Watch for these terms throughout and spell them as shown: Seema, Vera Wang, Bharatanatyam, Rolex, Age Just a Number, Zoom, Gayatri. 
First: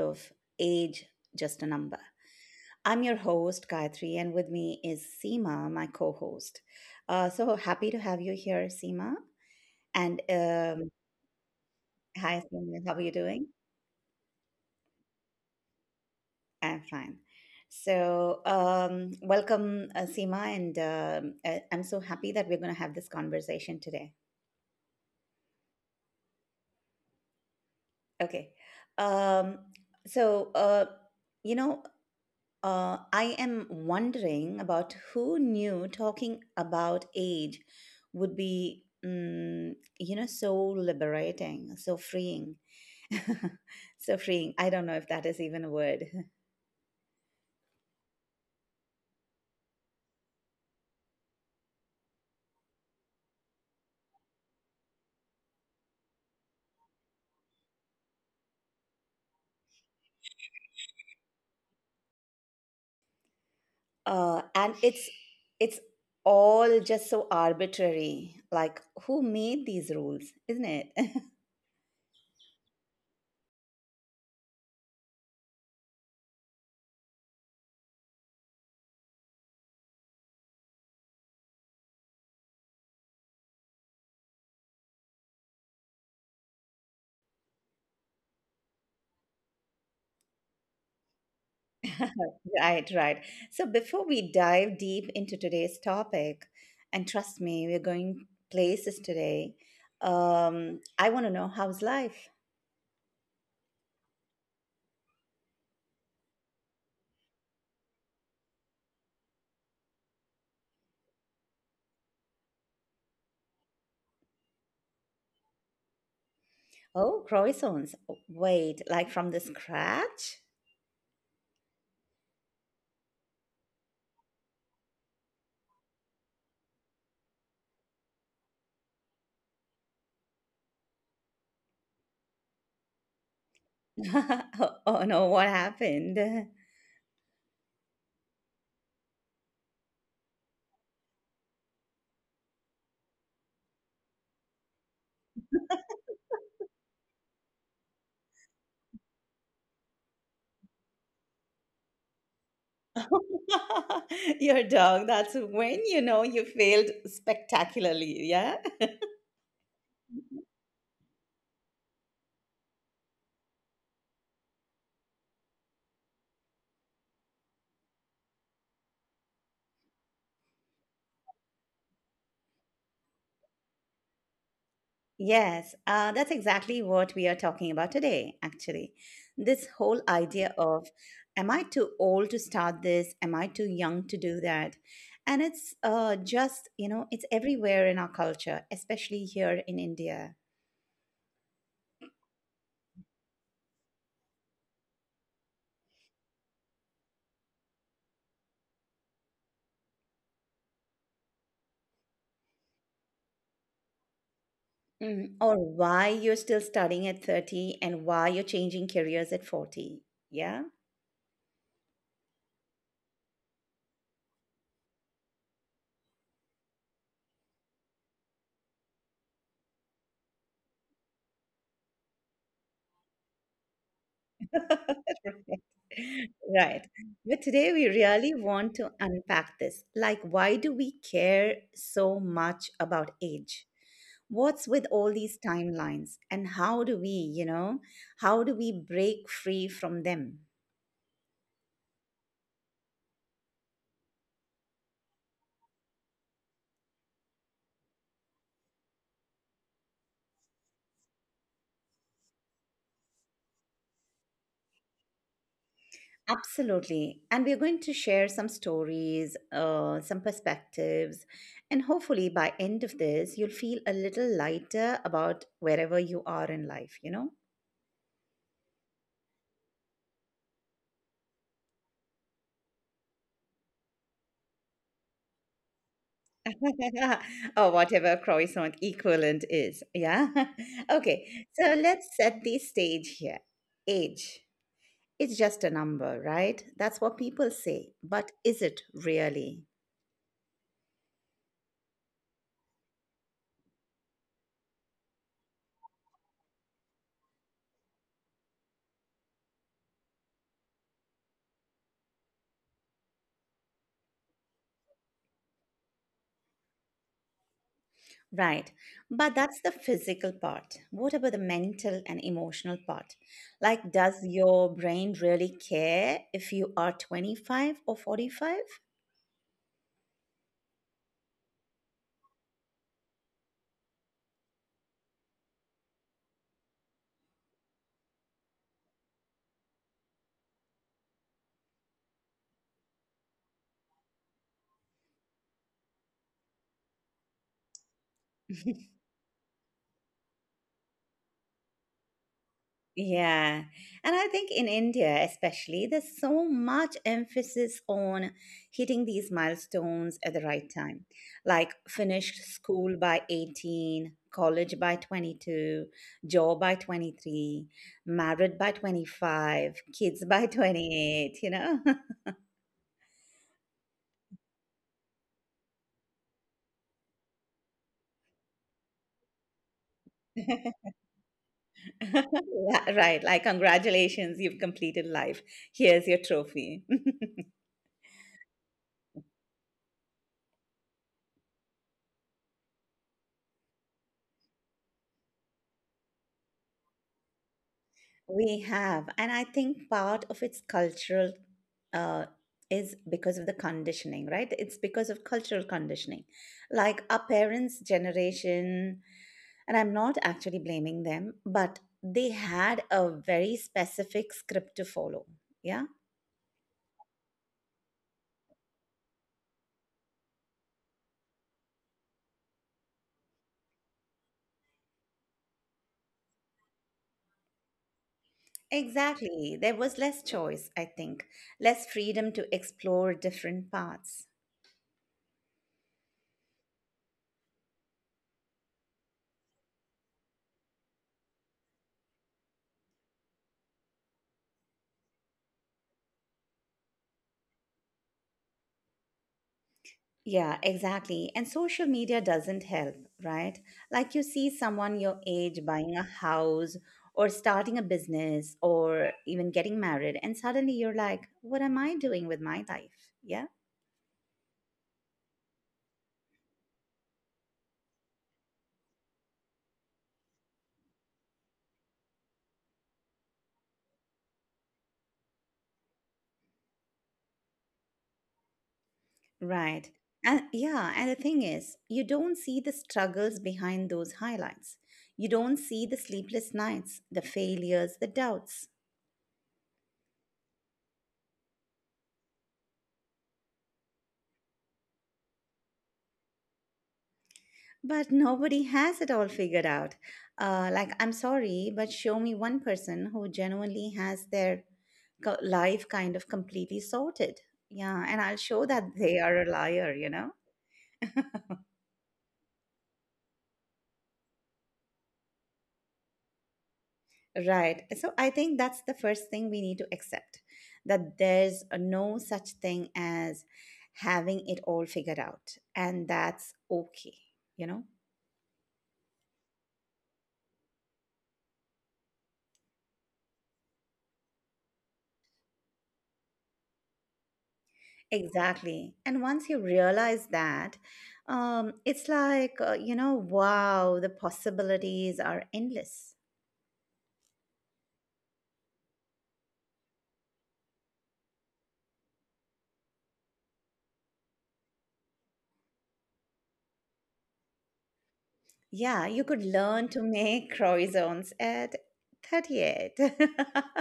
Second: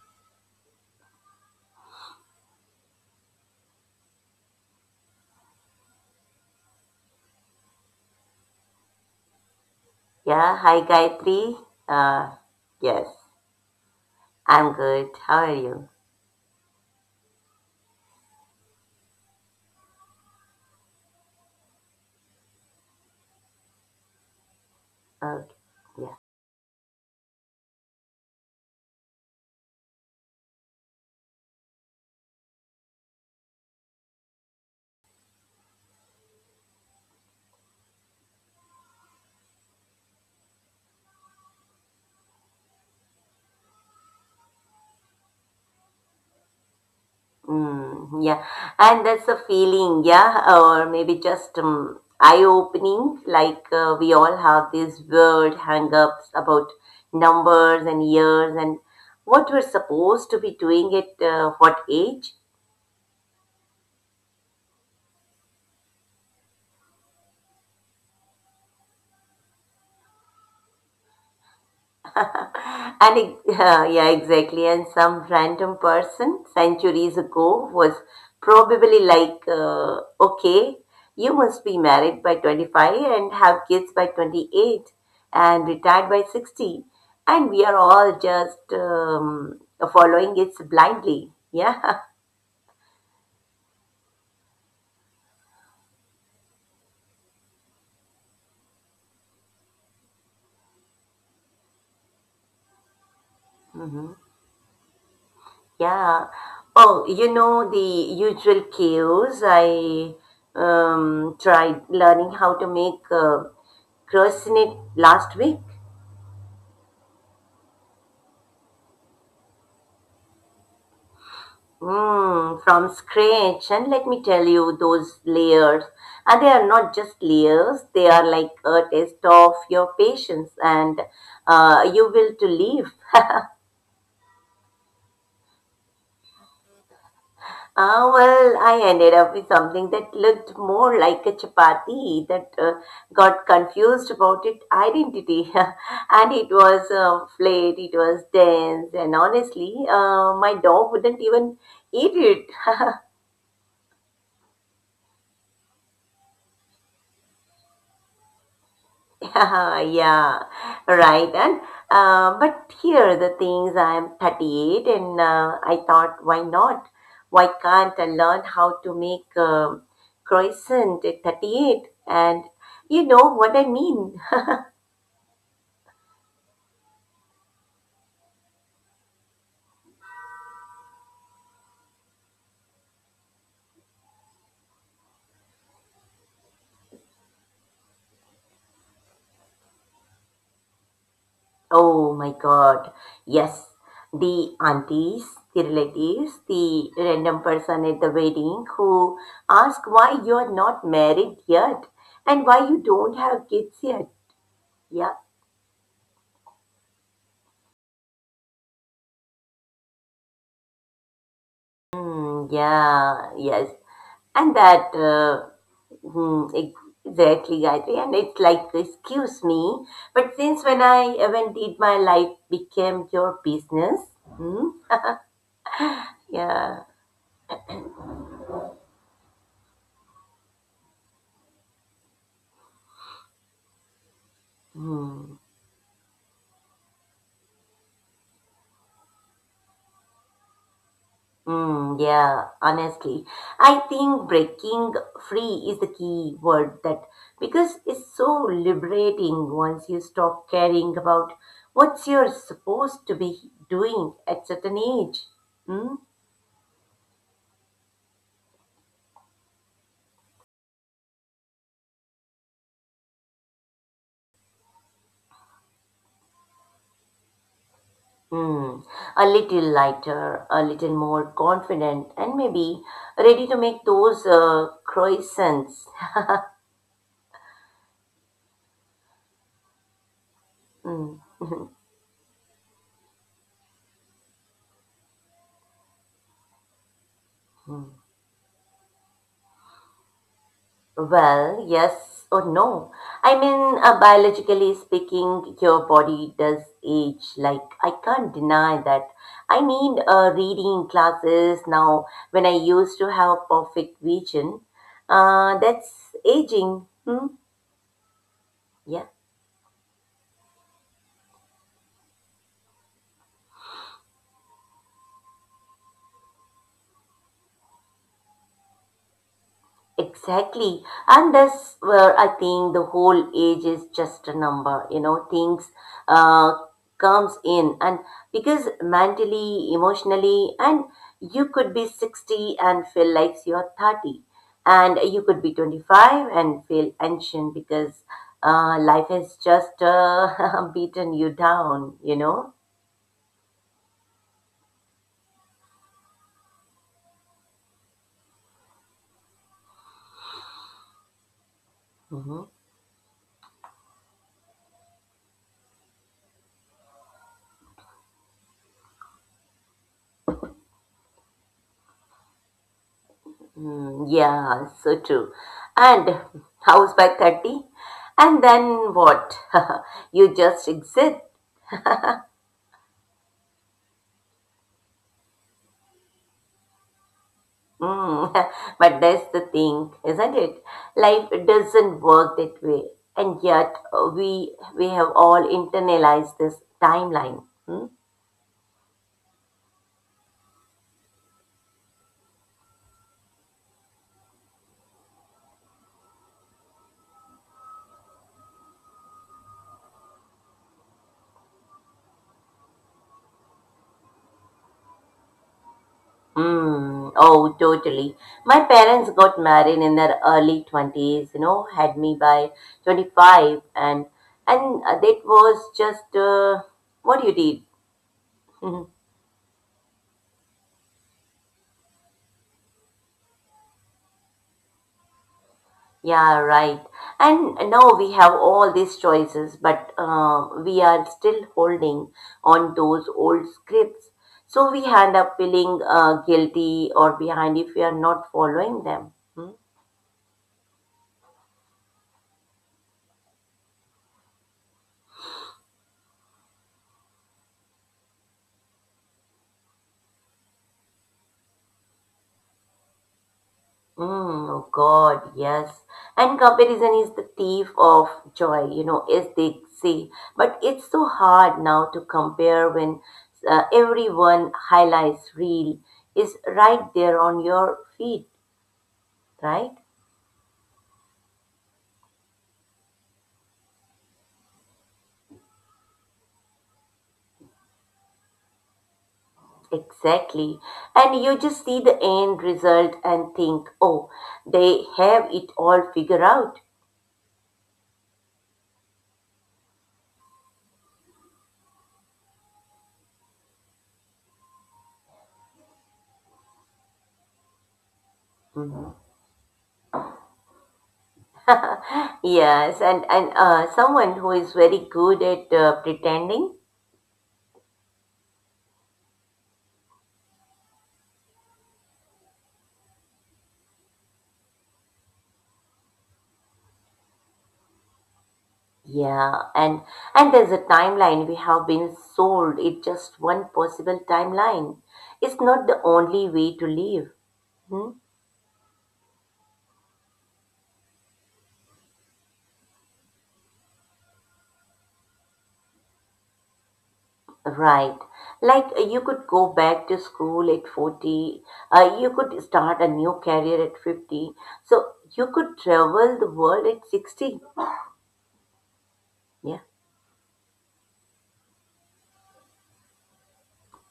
of Age Just a Number. I'm your host, Gayatri, and with me is Seema, my co host. So happy to have you here, Seema. And Yeah, hi Gayatri. Uh, Hi, Seema. How yes, are you doing? I'm good. How are you? I'm fine. Welcome, Seema, and I'm so happy that we're going to have this conversation today. Okay. Yeah. Okay. Um, so, uh, you know, I am wondering about who knew talking about age would be, so liberating, so freeing. So freeing. I don't know if that is even a word. Mm, yeah. And that's a feeling, yeah, or maybe just eye-opening. Like we all have these weird hang-ups about numbers and years and what we're supposed to be doing at what age. And it's all just so arbitrary. Like, who made these rules, isn't it? and ex- yeah, exactly. And some random person centuries ago was probably like, okay, you must be married by 25 and have kids by 28 and retired by 60. And we are all just following it blindly. Yeah. Right, right. So before we dive deep into today's topic, and trust me, we're going places today. I want to know, how's life? hmm. Yeah. Oh, you know the usual chaos. I tried learning how to make croissant last week. Oh, croissants. Wait, like from the scratch? Mm, from scratch, and let me tell you, those layers, and they are not just layers, they are like a test of your patience and you will to live. Oh, oh no, what happened? Ah, well, I ended up with something that looked more like a chapati that got confused about its identity. and it was flat, it was dense, and honestly, my dog wouldn't even eat it. Your dog, that's when you know you failed spectacularly, yeah? yeah, right. And but here the things I'm 38, and I thought, why not? Why can't I learn how to make croissant at 38? And you know what I mean? Yes, that's exactly what we are talking about today, actually. This whole idea of, am I too old to start this? Am I too young to do that? And it's just, it's everywhere in our culture, especially here in India. Oh my God! Yes, the aunties, the relatives, the random person at the wedding who ask why you are not married yet and why you don't have kids yet. Yeah. Mm, or why you're still studying at 30 and why you're changing careers at 40. Yeah. Mm, yeah, yes. And that, hmm, ex- Exactly, Gayatri. And it's like, excuse me, but since when I, when did my life became your business? Hmm? Yeah. Right. But today we really want to unpack this. Like, why do we care so much about age? What's with all Hmm. these timelines? And how do we, you know, how do we break free from them? Mm, yeah, honestly, I think breaking free is the key word that because it's so liberating once you stop caring about what you're supposed to be doing at certain age. Hmm? Absolutely. And we're going to share some stories, some perspectives, and hopefully by end of this, you'll feel a little lighter about wherever you are in life, you know? Hmm, a little lighter, a little more confident, and maybe ready to make those croissants. Or whatever croissant equivalent is. Yeah. Hmm. Okay. So let's set the stage here. Age. It's just a number, right? That's what people say. But is it really? Well, yes or no. I mean, biologically speaking, your body does age. Like, I can't deny that. I need reading classes now when I used to have perfect vision. That's aging. Hmm? Right. Yeah. But that's the physical part. What about the mental and emotional part? Like, does your brain really care if you are 25 or 45? Exactly. And that's where I think the whole age is just a number, you know, things uh, comes in and because mentally, emotionally, and you could be 60 and feel like you're 30 and you could be 25 and feel ancient because life has just beaten you down, you know. Yeah. And I think in India, especially, there's so much emphasis on hitting these milestones at the right time, like Mm-hmm. finish school by 18, college by 22, job by 23, married by 25, kids by 28, you know? Mm, yeah, so true. And house by 30, and then what? You just exit. Right, like congratulations, you've completed life. Here's your trophy. Mm. But that's the thing, isn't it? Life doesn't work that way. And yet, we have all internalized this timeline. Hmm? We have, and I think part of its cultural uh, is because of the conditioning, right? It's because of cultural conditioning. Like our parents' generation, and I'm not actually blaming them, but they had a very specific script to follow. Yeah, Hmm. Oh, totally. My parents got married in their early 20s, you know, had me by 25 and that was just what you did. Mhm. exactly. There was less choice, I think, less freedom to explore different paths. Yeah, right. And now we have all these choices, but we are still holding on those old scripts. So we end up feeling guilty or behind if we are not following them. Hmm? Yeah, exactly. And social media doesn't help, right? Like you see someone your age buying a house or starting a business or even getting married, and suddenly you're like, what am I doing with my life? Yeah. Mm, oh God, yes. And comparison is the thief of joy, you know, as they say. But it's so hard now to compare when everyone highlights real is right there on your feet, right? Right. And yeah, and the thing is, you don't see the struggles behind those highlights. You don't see the sleepless nights, the failures, the doubts. Exactly. And you just see the end result and think, oh, they have it all figured out. But nobody has it all figured out. Like, I'm sorry, but show me one person who genuinely has their life kind of completely sorted. Yeah, and I'll show Mhm. that they are a liar, you know? yes, and someone who is very good at pretending. Right. So I think that's the first thing we need to accept, that there's no such thing as having it all figured out. And that's okay, you know? Yeah, and there's a timeline we have been sold. It's just one possible timeline. It's not the only way to live. Hmm? Exactly. And once you realize that, it's like, you know, wow, the possibilities are endless. Right. Like you could go back to school at 40, you could start a new career at 50. So you could travel the world at 60. Yeah, you could Yeah. learn to make croissants at 38.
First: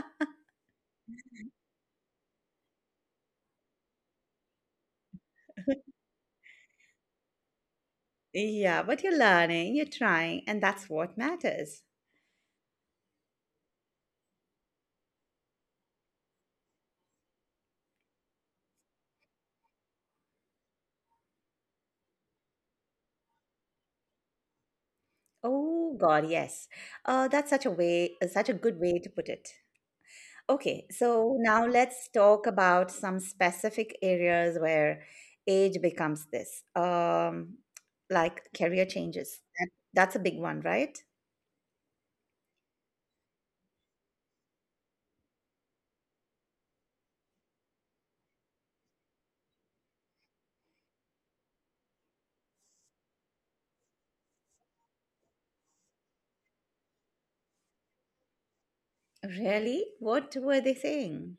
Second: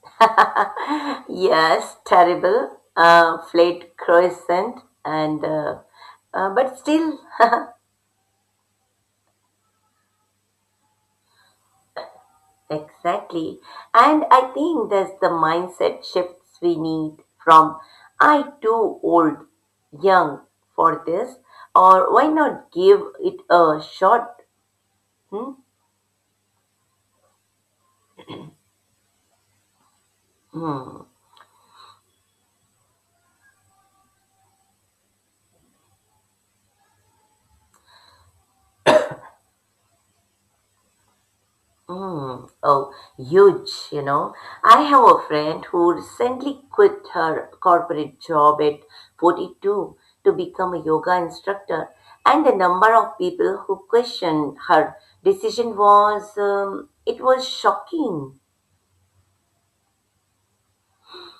Yes, terrible. Flat crescent and but still Yeah, but you're learning, you're trying, and that's what matters. exactly. And I think that's the mindset shifts we need from I too old, young for this, or why not give it a shot. Hmm. Oh God, yes. That's such a way, Such a good way to put it. Okay, hmm. so now let's talk about some specific areas where age becomes this, like career changes. That's a big one, right? Hmm. Oh, huge, you know. I have a friend who recently quit her corporate job at 42 to become a yoga instructor, and the number of people who questioned her decision was it was shocking. Really? What were they saying?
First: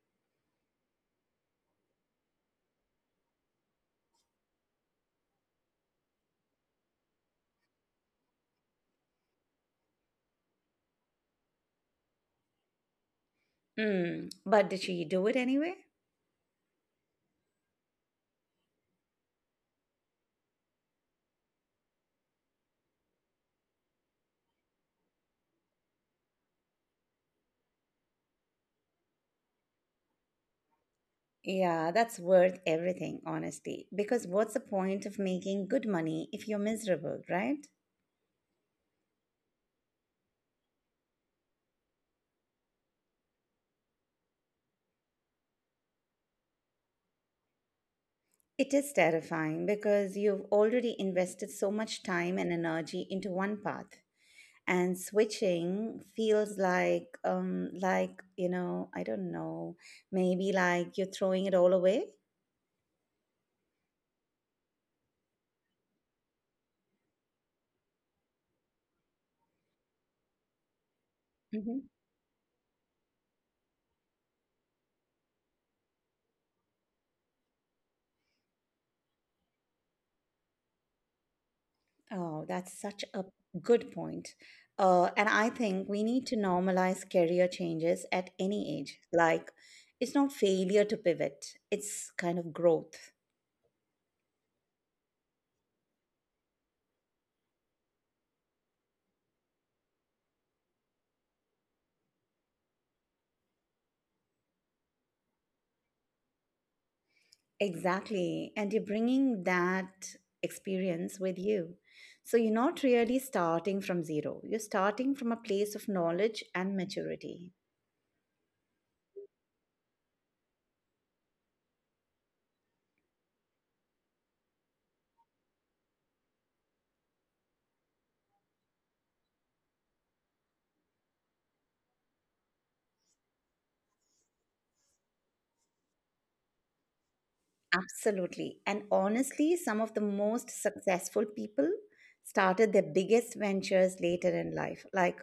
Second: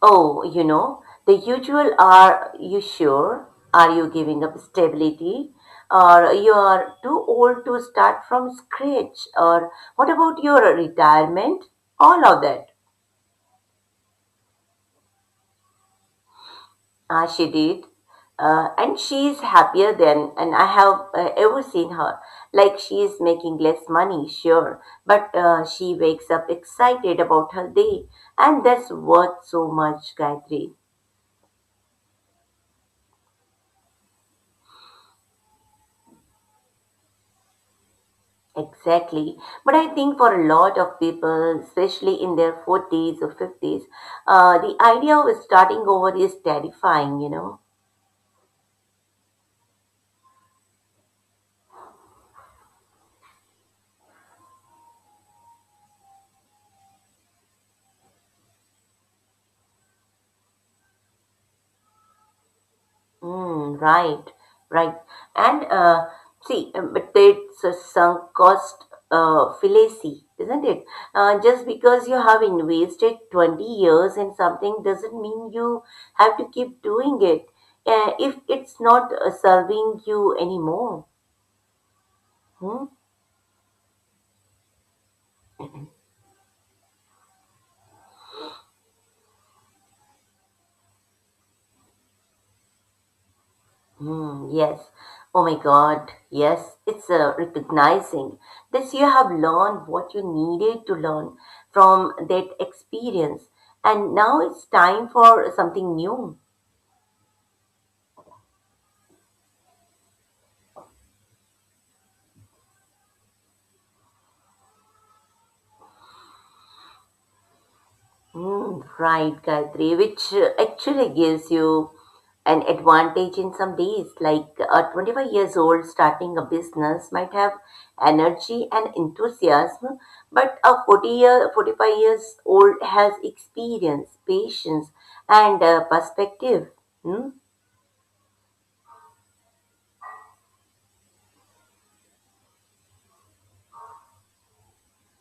Oh, you know, the usual are you sure? Are you giving up stability? Or you are too old to start from scratch? Or what about your retirement? All of that. Mm, but did she do it anyway? Ah, she did. And she is happier than and I have ever seen her. Like she is making less money, sure, but she wakes up excited about her day, and that's worth so much, Gayatri. Yeah, that's worth everything, honestly. Because what's the point of making good money if you're miserable, right? Exactly. But I think for a lot of people, especially in their 40s or 50s, the idea of starting over is terrifying, you know. It is terrifying because you've already invested so much time and energy into one path, and switching feels like, I don't know, maybe like you're throwing it all away. Mm, right, right. And uh, but it's a sunk cost fallacy, isn't it? Just Hmm. because you have invested 20 years in something doesn't mean you have to keep doing it if it's not serving you anymore. Oh, that's Hmm? such a good point. And I think we need to normalize career changes at any age. Like, it's not failure to pivot, it's kind of growth. Hmm, yes. Oh my God. Yes, it's recognizing this you have learned what you needed to learn from that experience, and now it's time for something new. Exactly. And you're bringing that experience with you. So you're not really starting from zero. You're starting from a place of knowledge and maturity. Mm, right, Gayatri, which actually gives you an advantage in some days. Like a 25 years old starting a business might have energy and enthusiasm, but a 45 years old has experience, patience, and perspective. Hmm? Absolutely. And honestly, some of the most successful people started their biggest ventures later in life. Like,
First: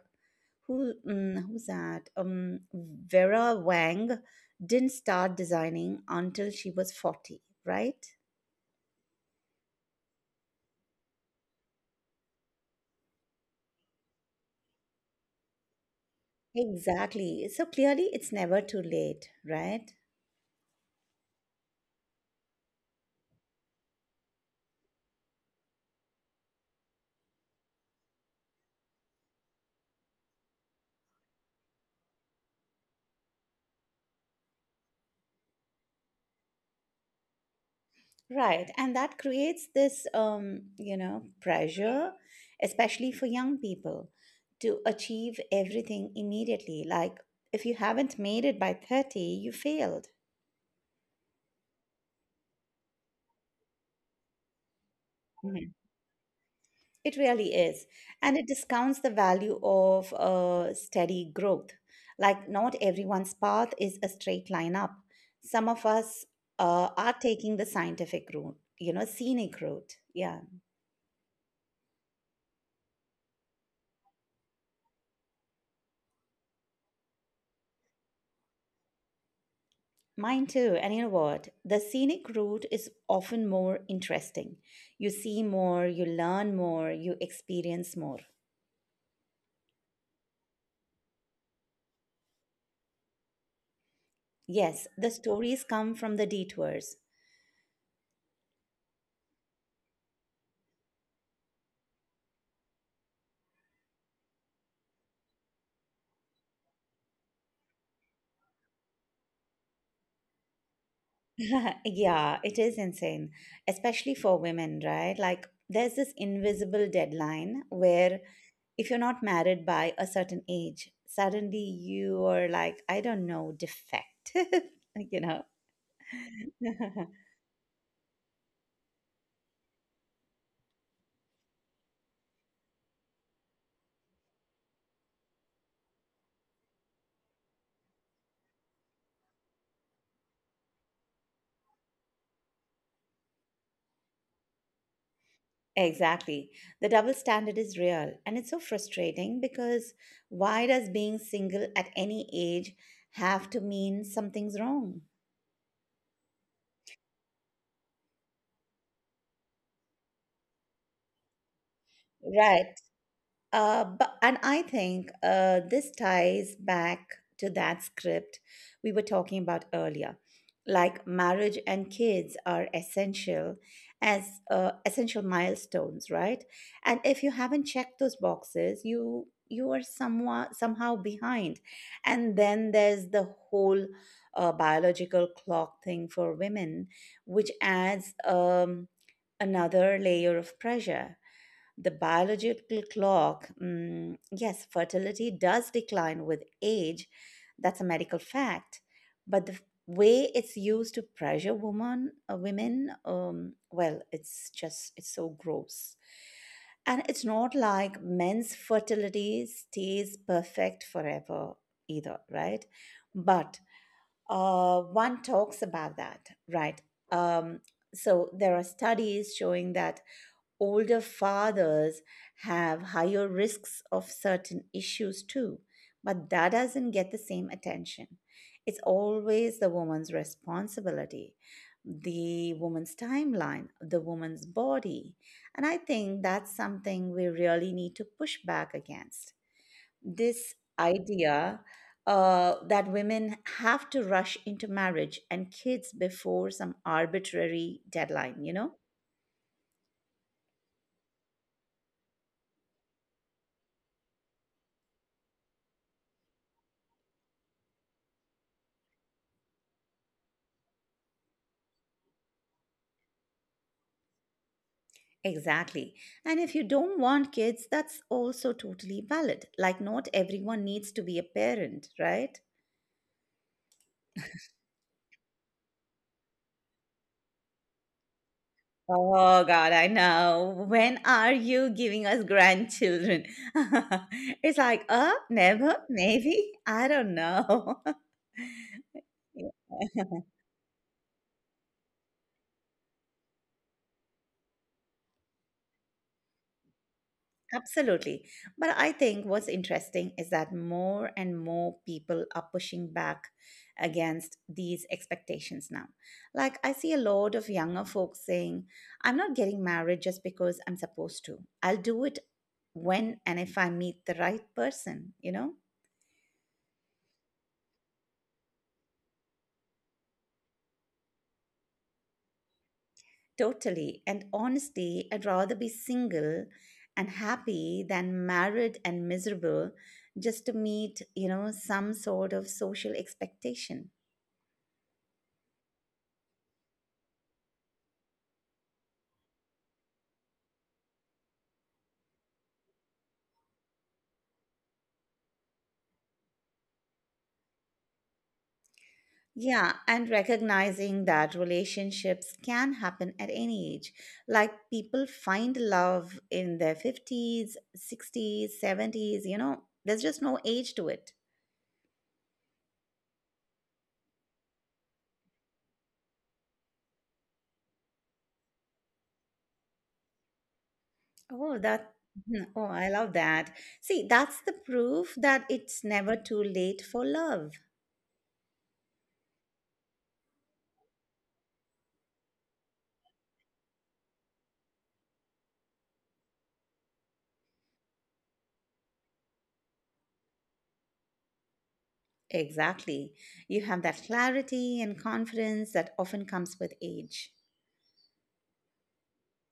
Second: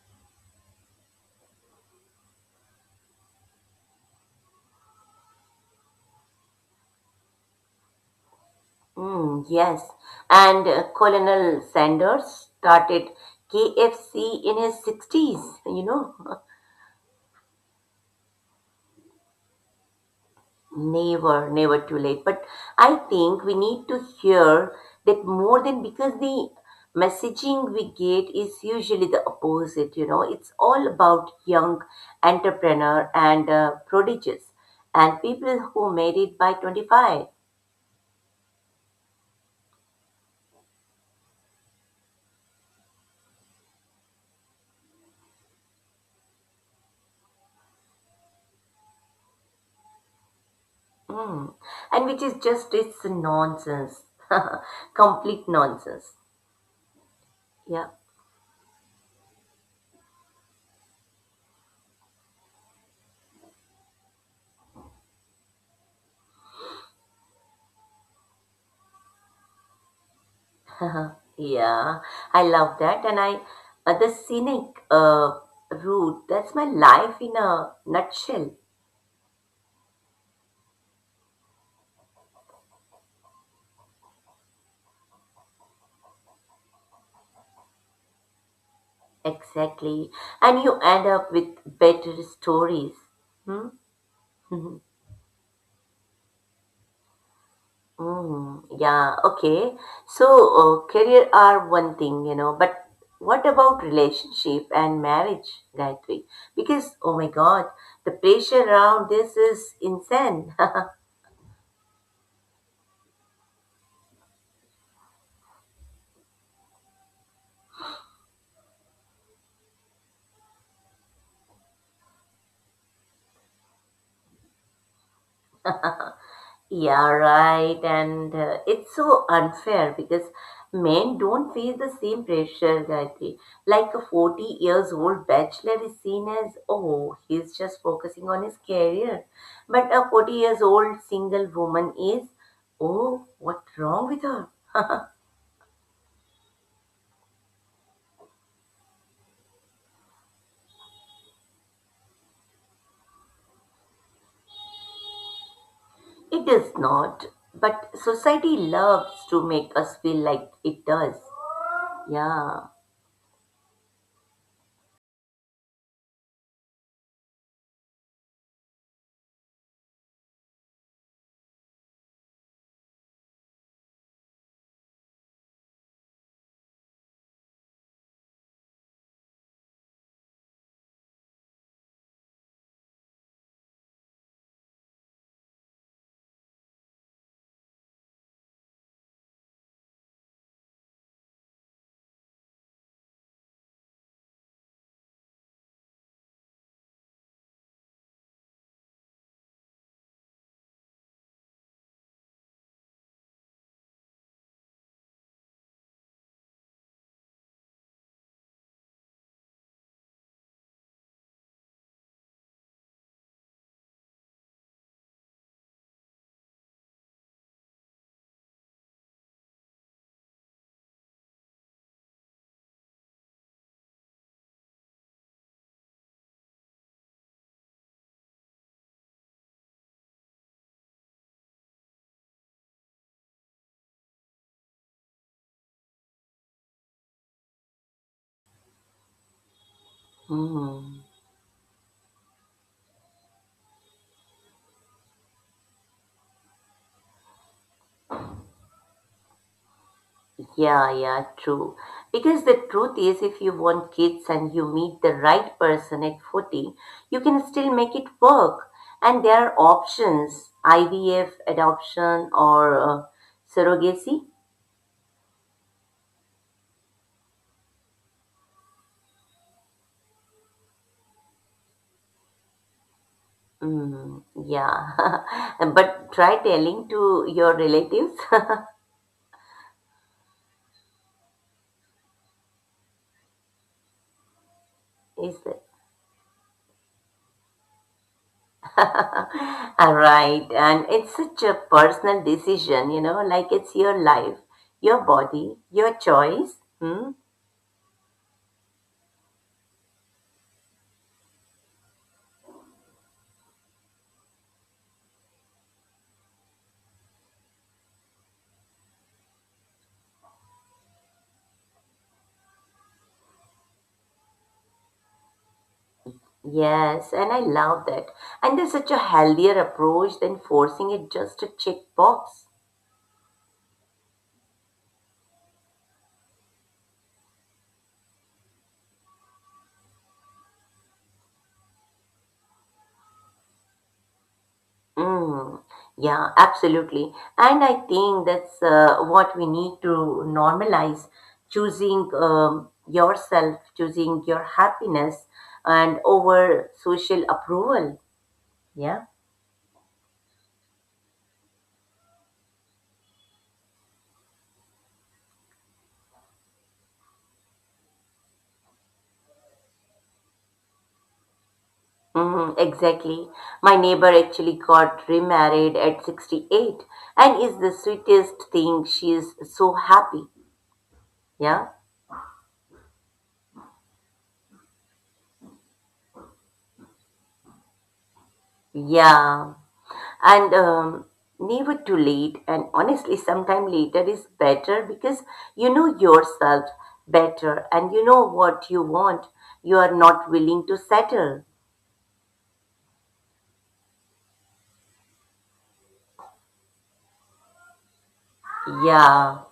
who, who's that? Vera Wang didn't start designing until she was 40, right? Mm, yes. And Colonel Sanders started KFC in his 60s, you know. Exactly. So clearly, it's never too late, right? Never, never too late. But I think we need to hear that more than because the messaging we get is usually the opposite, you know. It's all about young entrepreneur and prodigies and people who made it by 25. Right. And that creates this, pressure, especially for young people, to achieve everything immediately. Like, if you haven't made it by 30, you failed. Mm. And which is just, it's nonsense. Complete Mhm. nonsense. It really Yeah. is. And it discounts the value of steady growth. Like, not everyone's path is a straight line up. Some of us are taking the scientific route, you know, scenic route. Yeah. Uh-huh. Yeah, I love that. And the scenic route, that's my life in a nutshell. Mine too. And you know what? The scenic route is often more interesting. You see more, you learn more, you experience more. Exactly. And you end up with better stories. Hmm? Mhm. Yes, the stories come from the detours. Mm, yeah, okay. So, career are one thing, you know, but what about relationship and marriage, Gayatri? Because, oh my God, the pressure around this is insane. Yeah, it is insane, especially for women, right? Like, there's this invisible deadline where if you're not married by a certain age, suddenly you are like, I don't know, defective, you know? Yeah, right. And it's so unfair because men don't face the same pressure that way. Like a 40 years old bachelor is seen as, oh, he's just focusing on his career. But a 40 years old single woman is, oh, what's wrong with her? Exactly. The double standard is real, and it's so frustrating because why does being single at any age have to mean something's wrong? It does not. But society loves to make us feel like it does. Yeah. Right. But, and I think this ties back to that script we were talking about earlier. Like marriage and kids are essential as essential milestones, right? And if you haven't checked those boxes, you are somewhat somehow behind. And then there's the whole biological clock thing for women, which adds another layer of pressure. The biological clock, mm, yes, fertility does decline with age. That's a medical fact. But the way it's used to pressure women, well, it's just, it's so gross. And it's not like men's fertility stays perfect forever either, right? But one talks about that, right? Um, so there are studies showing that older fathers have higher risks of certain issues too, but that doesn't get the same attention. It's always the woman's responsibility, the woman's timeline, the woman's body. And I think that's something we really need to push back against. This Hmm. idea that women have to rush into marriage and kids before some arbitrary deadline, you know? Yeah, yeah, true. Because the truth is, if you want kids and you meet the right person at 40, you can still make it work. And there are options IVF, adoption, or surrogacy. Exactly. And if you don't want kids, that's also totally valid. Like, not everyone needs to be a parent, right? Mm, yeah. But try telling to your relatives. Oh, God, I know. When are you giving us grandchildren? It's like, Is it? never, maybe. I don't know. All right. And it's such a personal decision, you know, like it's your life, your body, your choice. Hmm? Absolutely. But I think what's interesting is that more and more people are pushing back against these expectations now. Like, I see a lot of younger folks saying, I'm not getting married just because I'm supposed to. I'll do it when and if I meet the right person, you know? Yes, and I love that. And there's such a healthier approach than forcing it just to check box. Totally. And honestly, I'd rather be single and happy than married and miserable just to meet, you know, some sort of social expectation. Mm, yeah, absolutely. And I think that's what we need to normalize, choosing yourself, choosing your happiness, and over social approval. Yeah. Yeah, and recognizing that relationships can happen at any age. Like people find love in their 50s, 60s, 70s, you know, there's just no age to it. Mm, exactly. My neighbor actually got remarried at 68 and is the sweetest thing. She is so happy. Oh, Yeah. that, Mhm. Oh, I love that. See, that's the proof that it's never too late for love. Yeah, and never too late. And honestly, sometime later is better because you know yourself better and you know what you want. You are not willing to settle. Exactly. You have that clarity and confidence that often comes with age. Yeah,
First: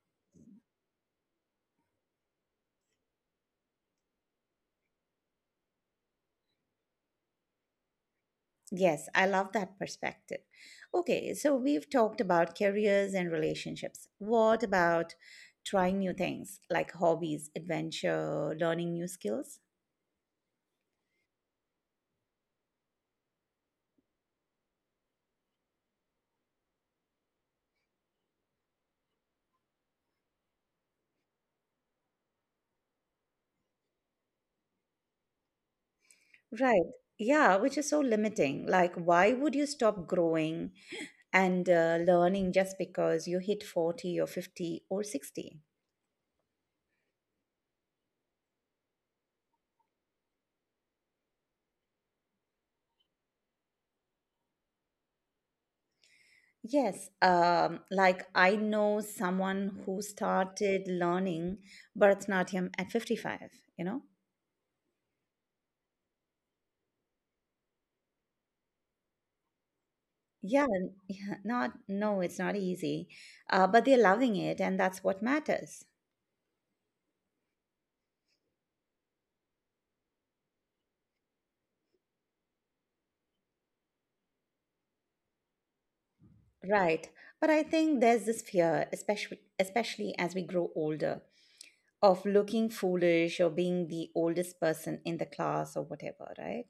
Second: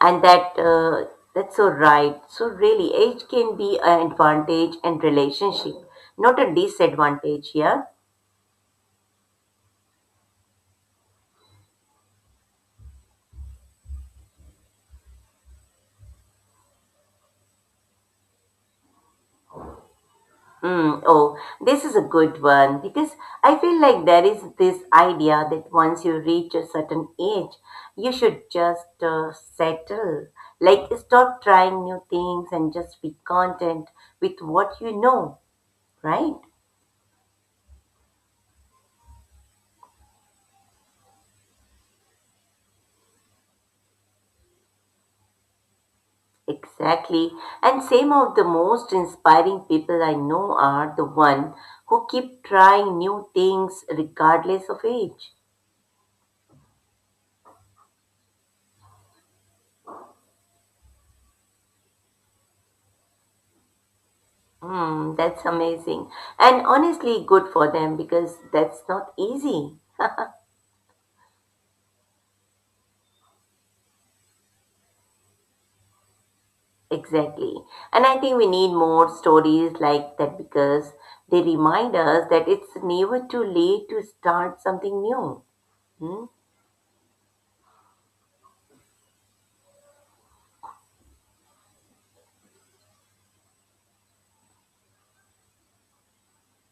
and that's so right. So really, age can be an advantage in relationship, not a disadvantage. Yeah. Yes, I love that perspective. Okay, so we've talked about careers and relationships. What about trying new things like hobbies, adventure, learning new skills? Mm, oh, this is a good one because I feel like there is this idea that once you reach a certain age, you should just settle. Like, stop trying new things and just be content with what you know, right? Right. Yeah, which is so limiting. Like, why would you stop growing and learning just because you hit 40 or 50 or 60? Exactly. And some of the most inspiring people I know are the one who keep trying new things regardless of age. Yes, like I know someone who started learning Bharatanatyam at 55, you know? Mm, that's amazing. And honestly, good for them because that's not easy. Yeah, n- yeah, not, no, it's not easy. But they're loving it, and that's what matters. Exactly. And I think we need more stories like that because they remind us that it's never too late to start something new. Hmm? Right. But I think there's this fear, especially as we grow older, of looking foolish or being the oldest person in the class or whatever, right?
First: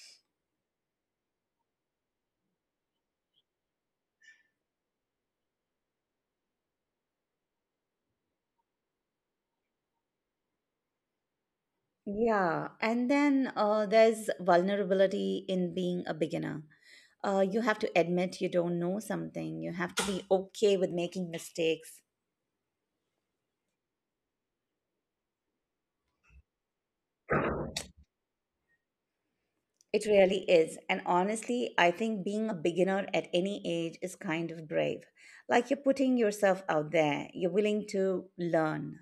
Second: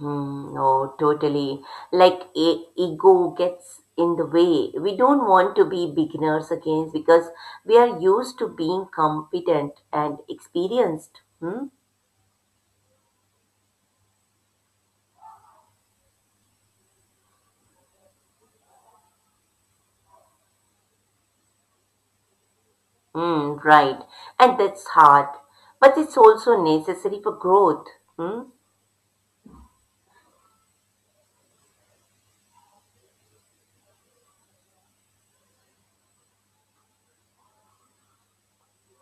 Mm, no, totally. Like ego gets in the way. We don't want to be beginners again because we are used to being competent and experienced. Hmm? Yeah. And then there's vulnerability in being a beginner. You have to admit you don't know something. You have to be okay with making mistakes. Mm, right. And that's hard, but it's also necessary for growth. Hmm? It really is. And honestly, I think being a beginner at any age is kind of brave. Like you're putting yourself out there, you're willing to learn.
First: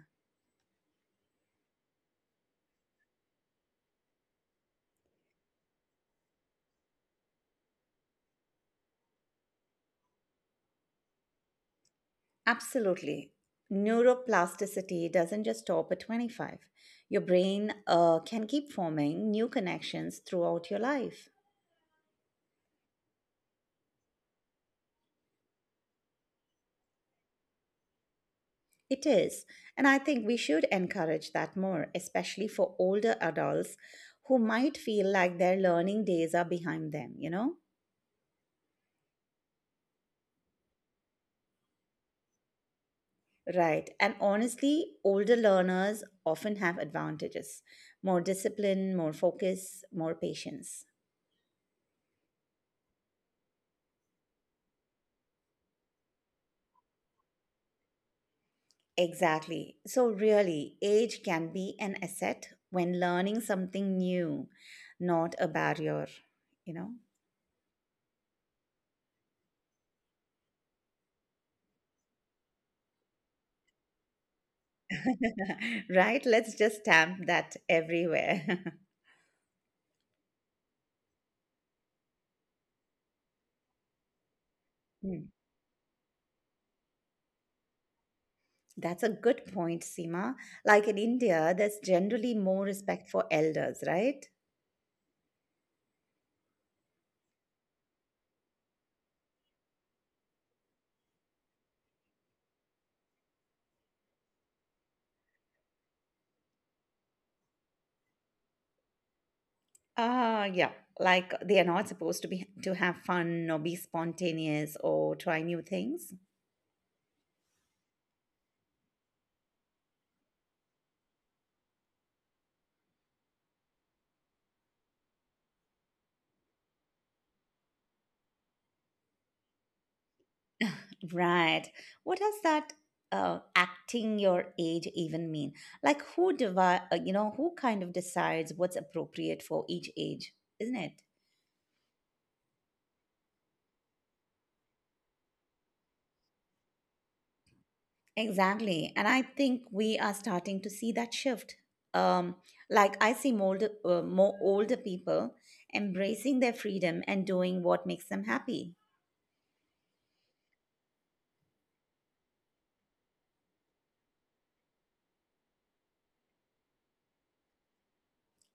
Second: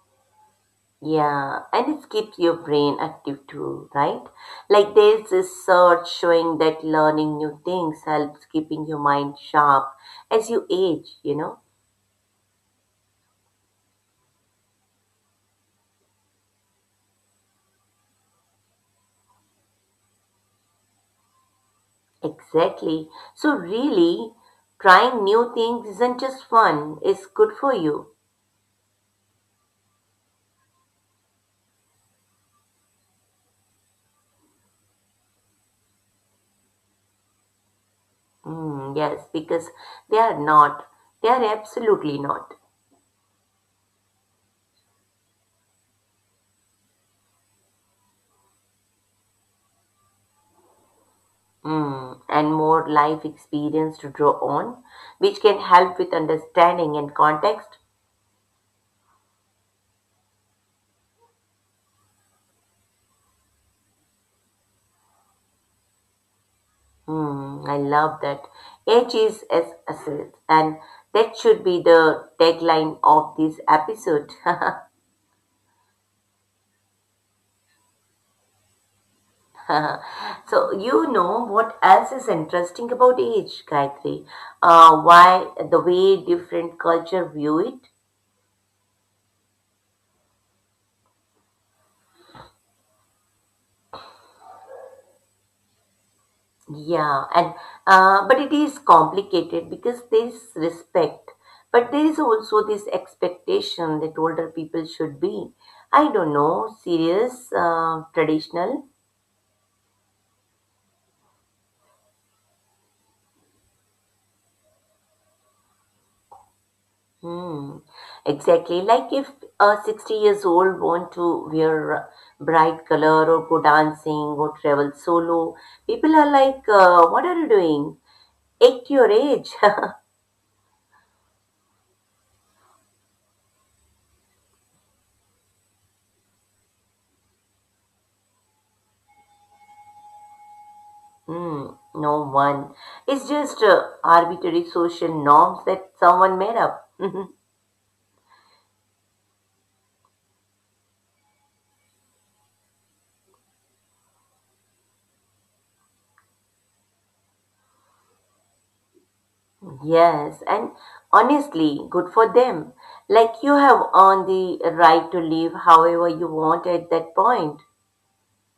Yeah, and it keeps your brain active too, right? Like there's this research showing that learning new things helps keeping your mind sharp as you age, you know? Absolutely. Neuroplasticity doesn't just stop at 25. Your brain can keep forming new connections throughout your life. Exactly. So really, trying new things isn't just fun, it's good for you. It is. And I think we should encourage that more, especially for older adults who might feel like their learning days are behind them, you know? Mm, yes, because they are not. They are absolutely not. Right. And honestly, older learners often have advantages, more discipline, more focus, more patience. Mm, and more life experience to draw on, which can help with understanding and context. Exactly. So, really, age can be an asset when learning something new, not a barrier, you know? Mm, I love that. Age is as asset, and that should be the tagline of this episode. Right? Let's just stamp that everywhere. so you know what else is interesting about age, Gayatri? Hmm. Why the way different culture view it? That's a good point, Seema. Like in India, there's generally more respect for elders, right? Yeah, and but it is complicated because there is respect, but there is also this expectation that older people should be, I don't know, serious, traditional. Uh yeah, like they are not supposed to be to have fun or be spontaneous or try new things. Hmm. Exactly. Like if a 60-year-old years old want to wear bright color or go dancing or travel solo, people are like, what are you doing? At your age. Right. What does that acting your age even mean? Like you know, who kind of decides what's appropriate for each age, isn't it? Hmm. No one. It's just arbitrary social norms that someone made up. Exactly. And I think we are starting to see that shift. Um like I see more older people embracing their freedom and doing what makes them happy. Yes, and honestly, good for them. Like you have earned the right to live however you want at that point.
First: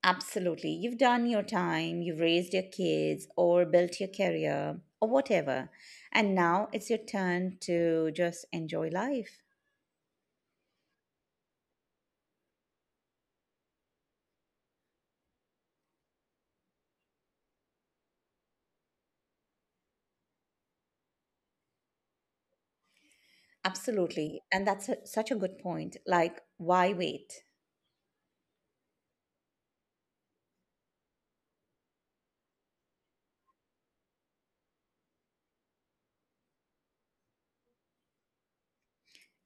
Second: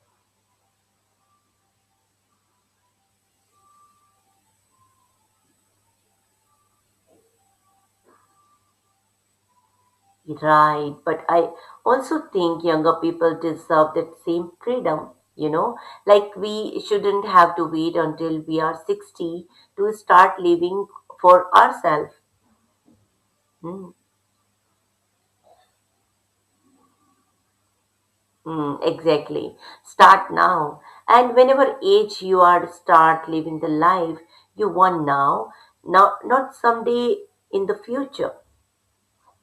Absolutely. You've done your time, you've raised your kids, or built your career, or whatever. And now it's your turn to just enjoy life. Right, but I also think younger people deserve that same freedom, you know? Like we shouldn't have to wait until we are 60 to start living for ourselves. Hmm. Absolutely. And that's such a good point. Like, why wait? Mm, exactly. Start now. And whenever age you are, start living the life you want now, now not someday in the future.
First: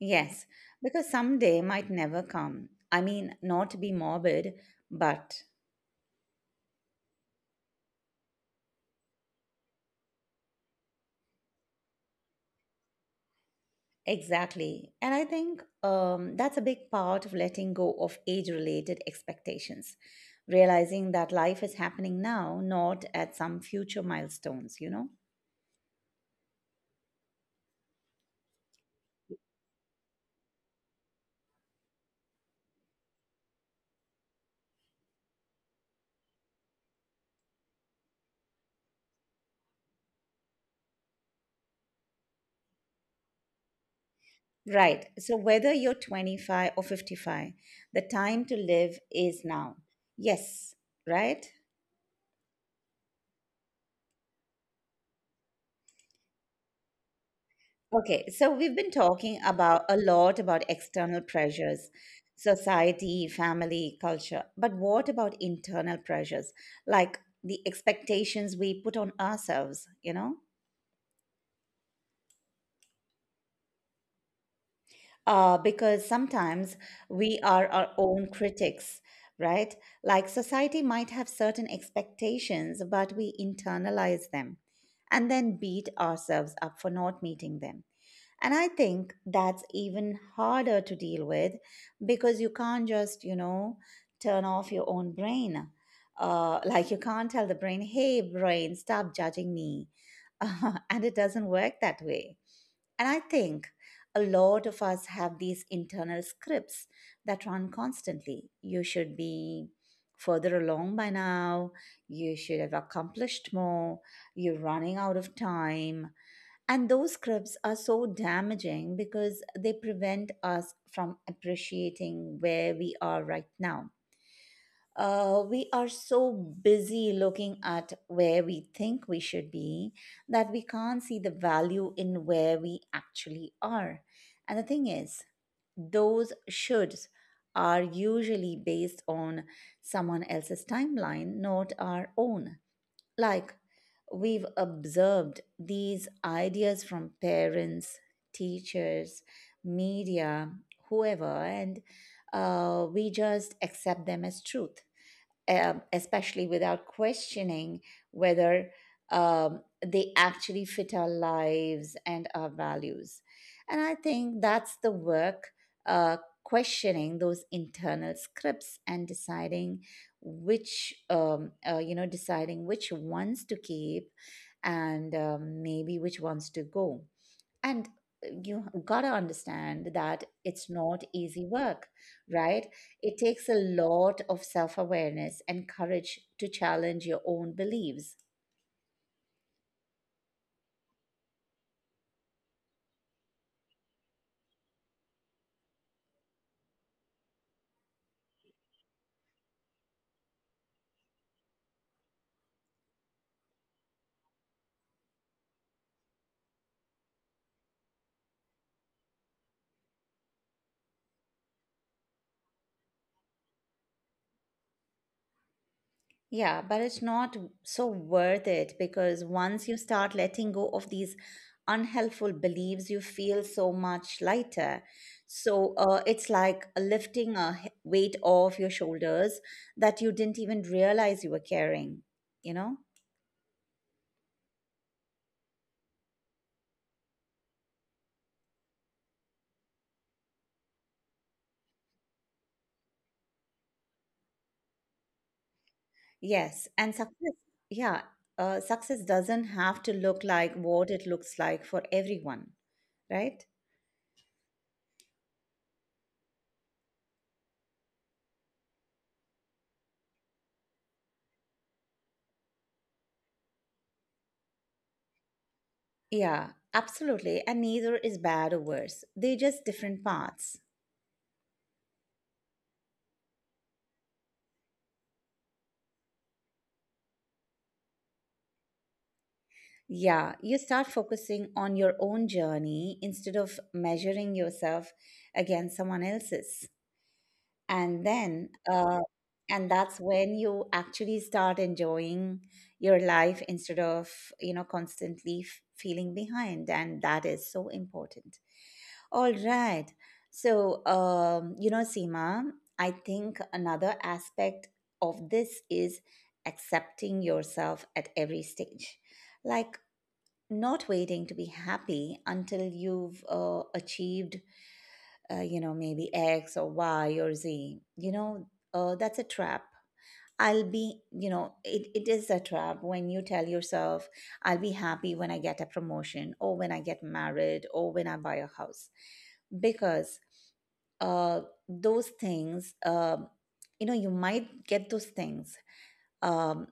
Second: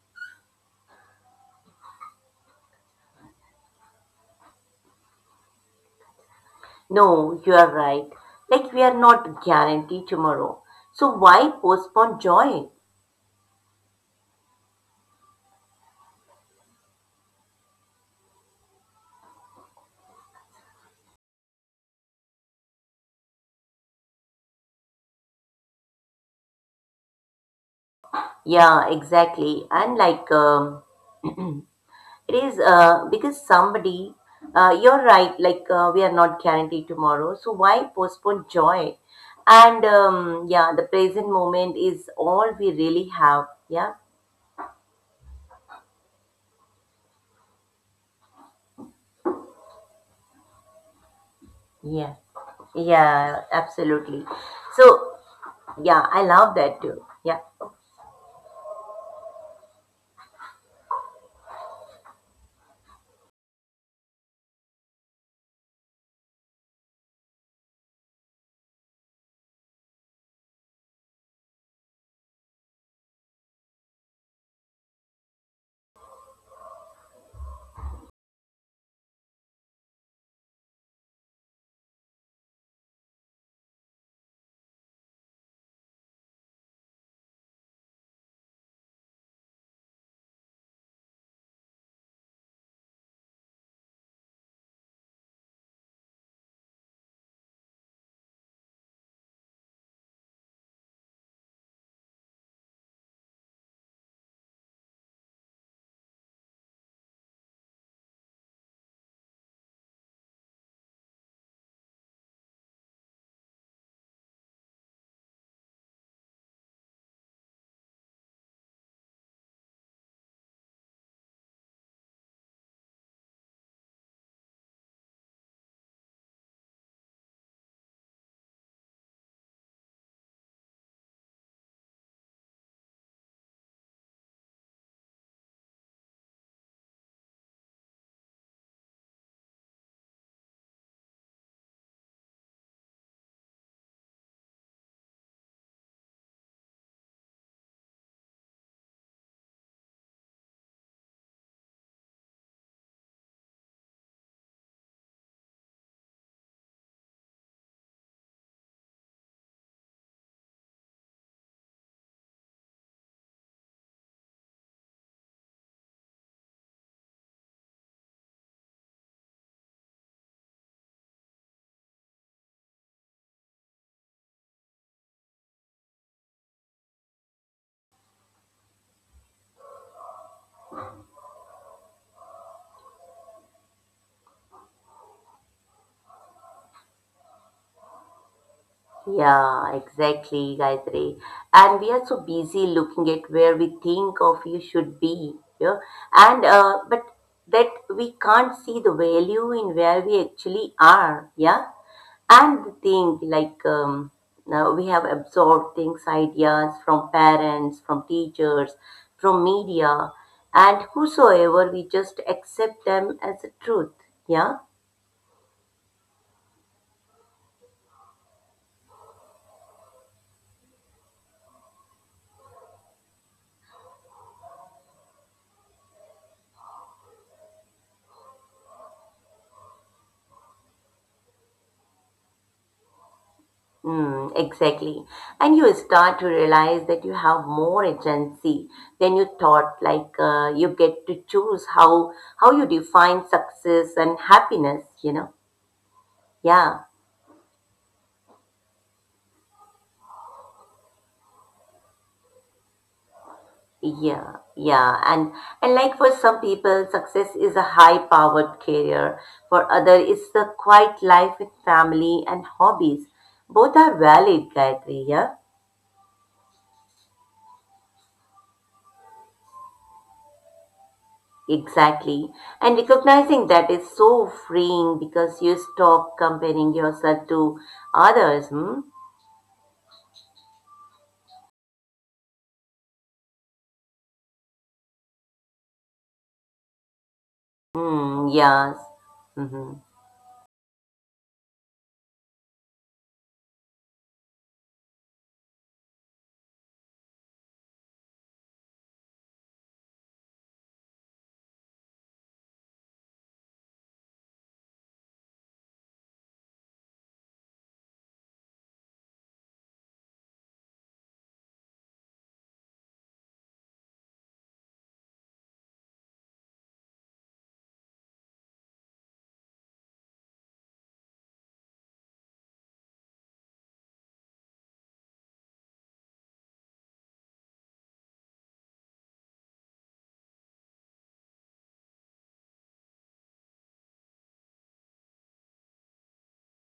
Yes, because someday might never come. I mean, not to be morbid, but No, you are right. Like we are not guaranteed tomorrow. So why postpone joy? exactly. And I think that's a big part of letting go of age related expectations, realizing that life is happening now, not at some future milestones, you know? Yeah, exactly. And like it is because somebody, you're right, like we are not guaranteed tomorrow. So why postpone joy? And yeah, the present moment is all we really have. Yeah, Right. So whether you're 25 or 55, the time to live is now. Yes, right? yeah, yeah, absolutely. So yeah, I love that too. Yeah. Okay. So we've been talking about a lot about external pressures, society, family, culture. But what about internal pressures? Like the expectations we put on ourselves, you know? Because sometimes we are our own critics, right? Like society might have certain expectations, but we internalize them and then beat ourselves up for not meeting them. And I think that's even harder to deal with because you can't just turn off your own brain. Like you can't tell the brain, hey, brain, stop judging me. And it doesn't work that way. And I think a lot of us have these internal scripts that run constantly. You should be further along by now. You should have accomplished more. You're running out of time. And those scripts are so damaging because they prevent us from appreciating where we are right now. We are so busy looking at where we think we should be that we can't see the value in where we actually are. And the thing is, those shoulds are usually based on someone else's timeline, not our own. Like we've observed these ideas from parents, teachers, media, whoever, and we just accept them as truth, especially without questioning whether, they actually fit our lives and our values. And I think that's the work uh, questioning those internal scripts and deciding deciding which ones to keep and maybe which ones to go. And you gotta understand that it's not easy work, right? It takes a lot of self awareness and courage to challenge your own beliefs. Yeah, exactly, Gayatri. And we are so busy looking at where we think of you should be, yeah. And but that we can't see the value in where we actually are, yeah. And the thing like now we have absorbed things, ideas from parents, from teachers, from media, and whosoever we just accept them as a truth, yeah. Yeah, but it's not so worth it because once you start letting go of these unhelpful beliefs, you feel so much lighter. So it's like lifting a weight off your shoulders that you didn't even realize you were carrying, you know? Mm, exactly. And you start to realize that you have more agency than you thought. Like you get to choose how you define success and happiness, you know? Yes, Yeah. and success, yeah, success doesn't have to look like what it looks like for everyone, right? Yeah. Yeah. And like for some people, success is a high-powered career. For other, it's a quiet life with family and hobbies. Both are valid, Gayatri, yeah? Yeah, absolutely. And neither is bad or worse. They're just different paths. Exactly. And recognizing that is so freeing because you stop comparing yourself to others. Hmm? Yeah, you start focusing on your own journey instead of measuring yourself against someone else's. and Mm, then yes. uh, and Mm-hmm. that's when you actually start enjoying your life instead of, you know, constantly feeling behind. And that is so important. All right, so you know, Seema, I think another aspect of this is accepting yourself at every stage, like not waiting to be happy until you've achieved, you know, maybe X or Y or Z. You know, that's a trap. I'll be, you know, it is a trap when you tell yourself, I'll be happy when I get a promotion or when I get married or when I buy a house. Because uh, those things, you know, you might get those things, um,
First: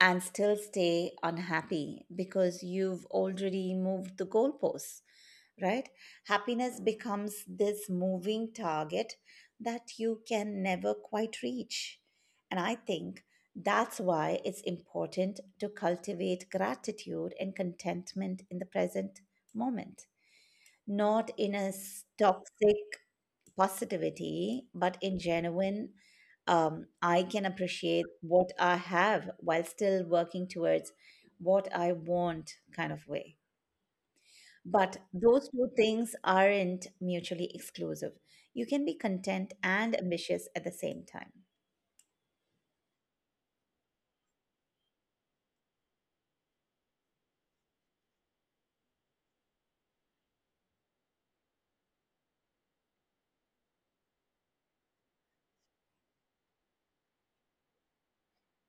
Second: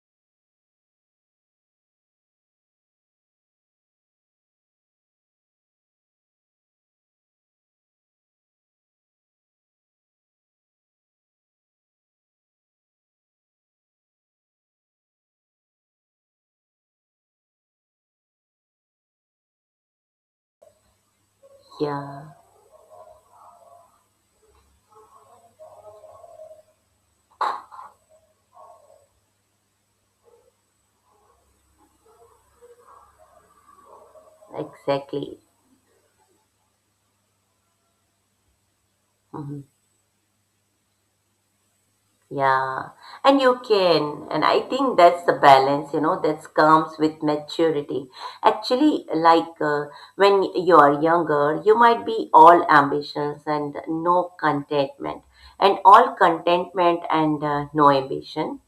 and still stay unhappy because you've already moved the goalposts, right? Happiness becomes this moving target that you can never quite reach. And I think that's why it's important to cultivate gratitude and contentment in the present moment, not in a Yeah, toxic positivity, but in genuine. I can appreciate what I have while still working towards what I want kind of way. But exactly. those two things aren't mutually exclusive. You can be content Mm-hmm. and ambitious at the same time. Yeah. And you can. And I think that's the balance, you know, that comes with maturity. Actually, like when you are younger, you might be all ambitions and no contentment, and all contentment and no ambition.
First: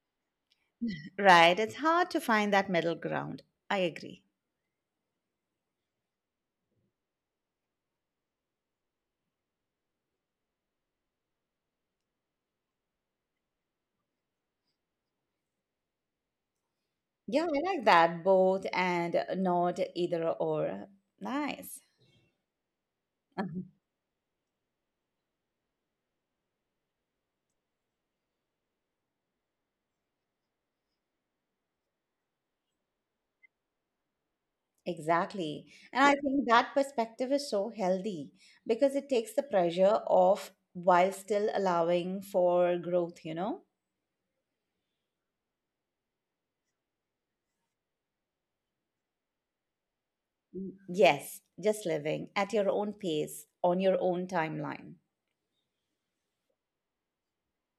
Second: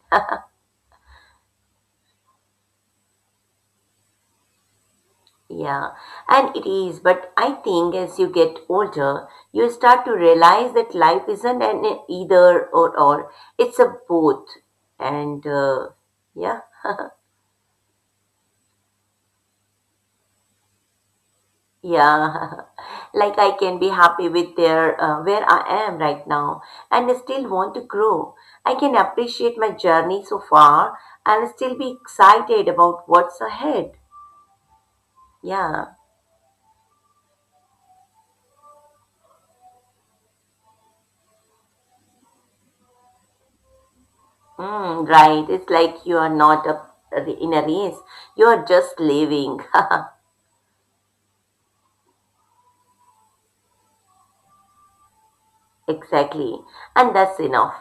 Right. It's hard to find that middle ground. I agree. Yeah, and it is, but I think as you get older, you start to realize that life isn't an either or, it's a both. And yeah, Yeah, I like that. Both and not either or. Nice. yeah, like I can be happy with there where I am right now and I still want to grow. I can appreciate my journey so far and still be excited about what's ahead. Exactly. Yeah. And I think that perspective is so healthy because it takes the pressure off while still allowing for growth, you know? Mm, right. It's like you are not a, in a race. You are just living. Mm, yes, just living at your own pace, on your own timeline. Exactly. And that's enough.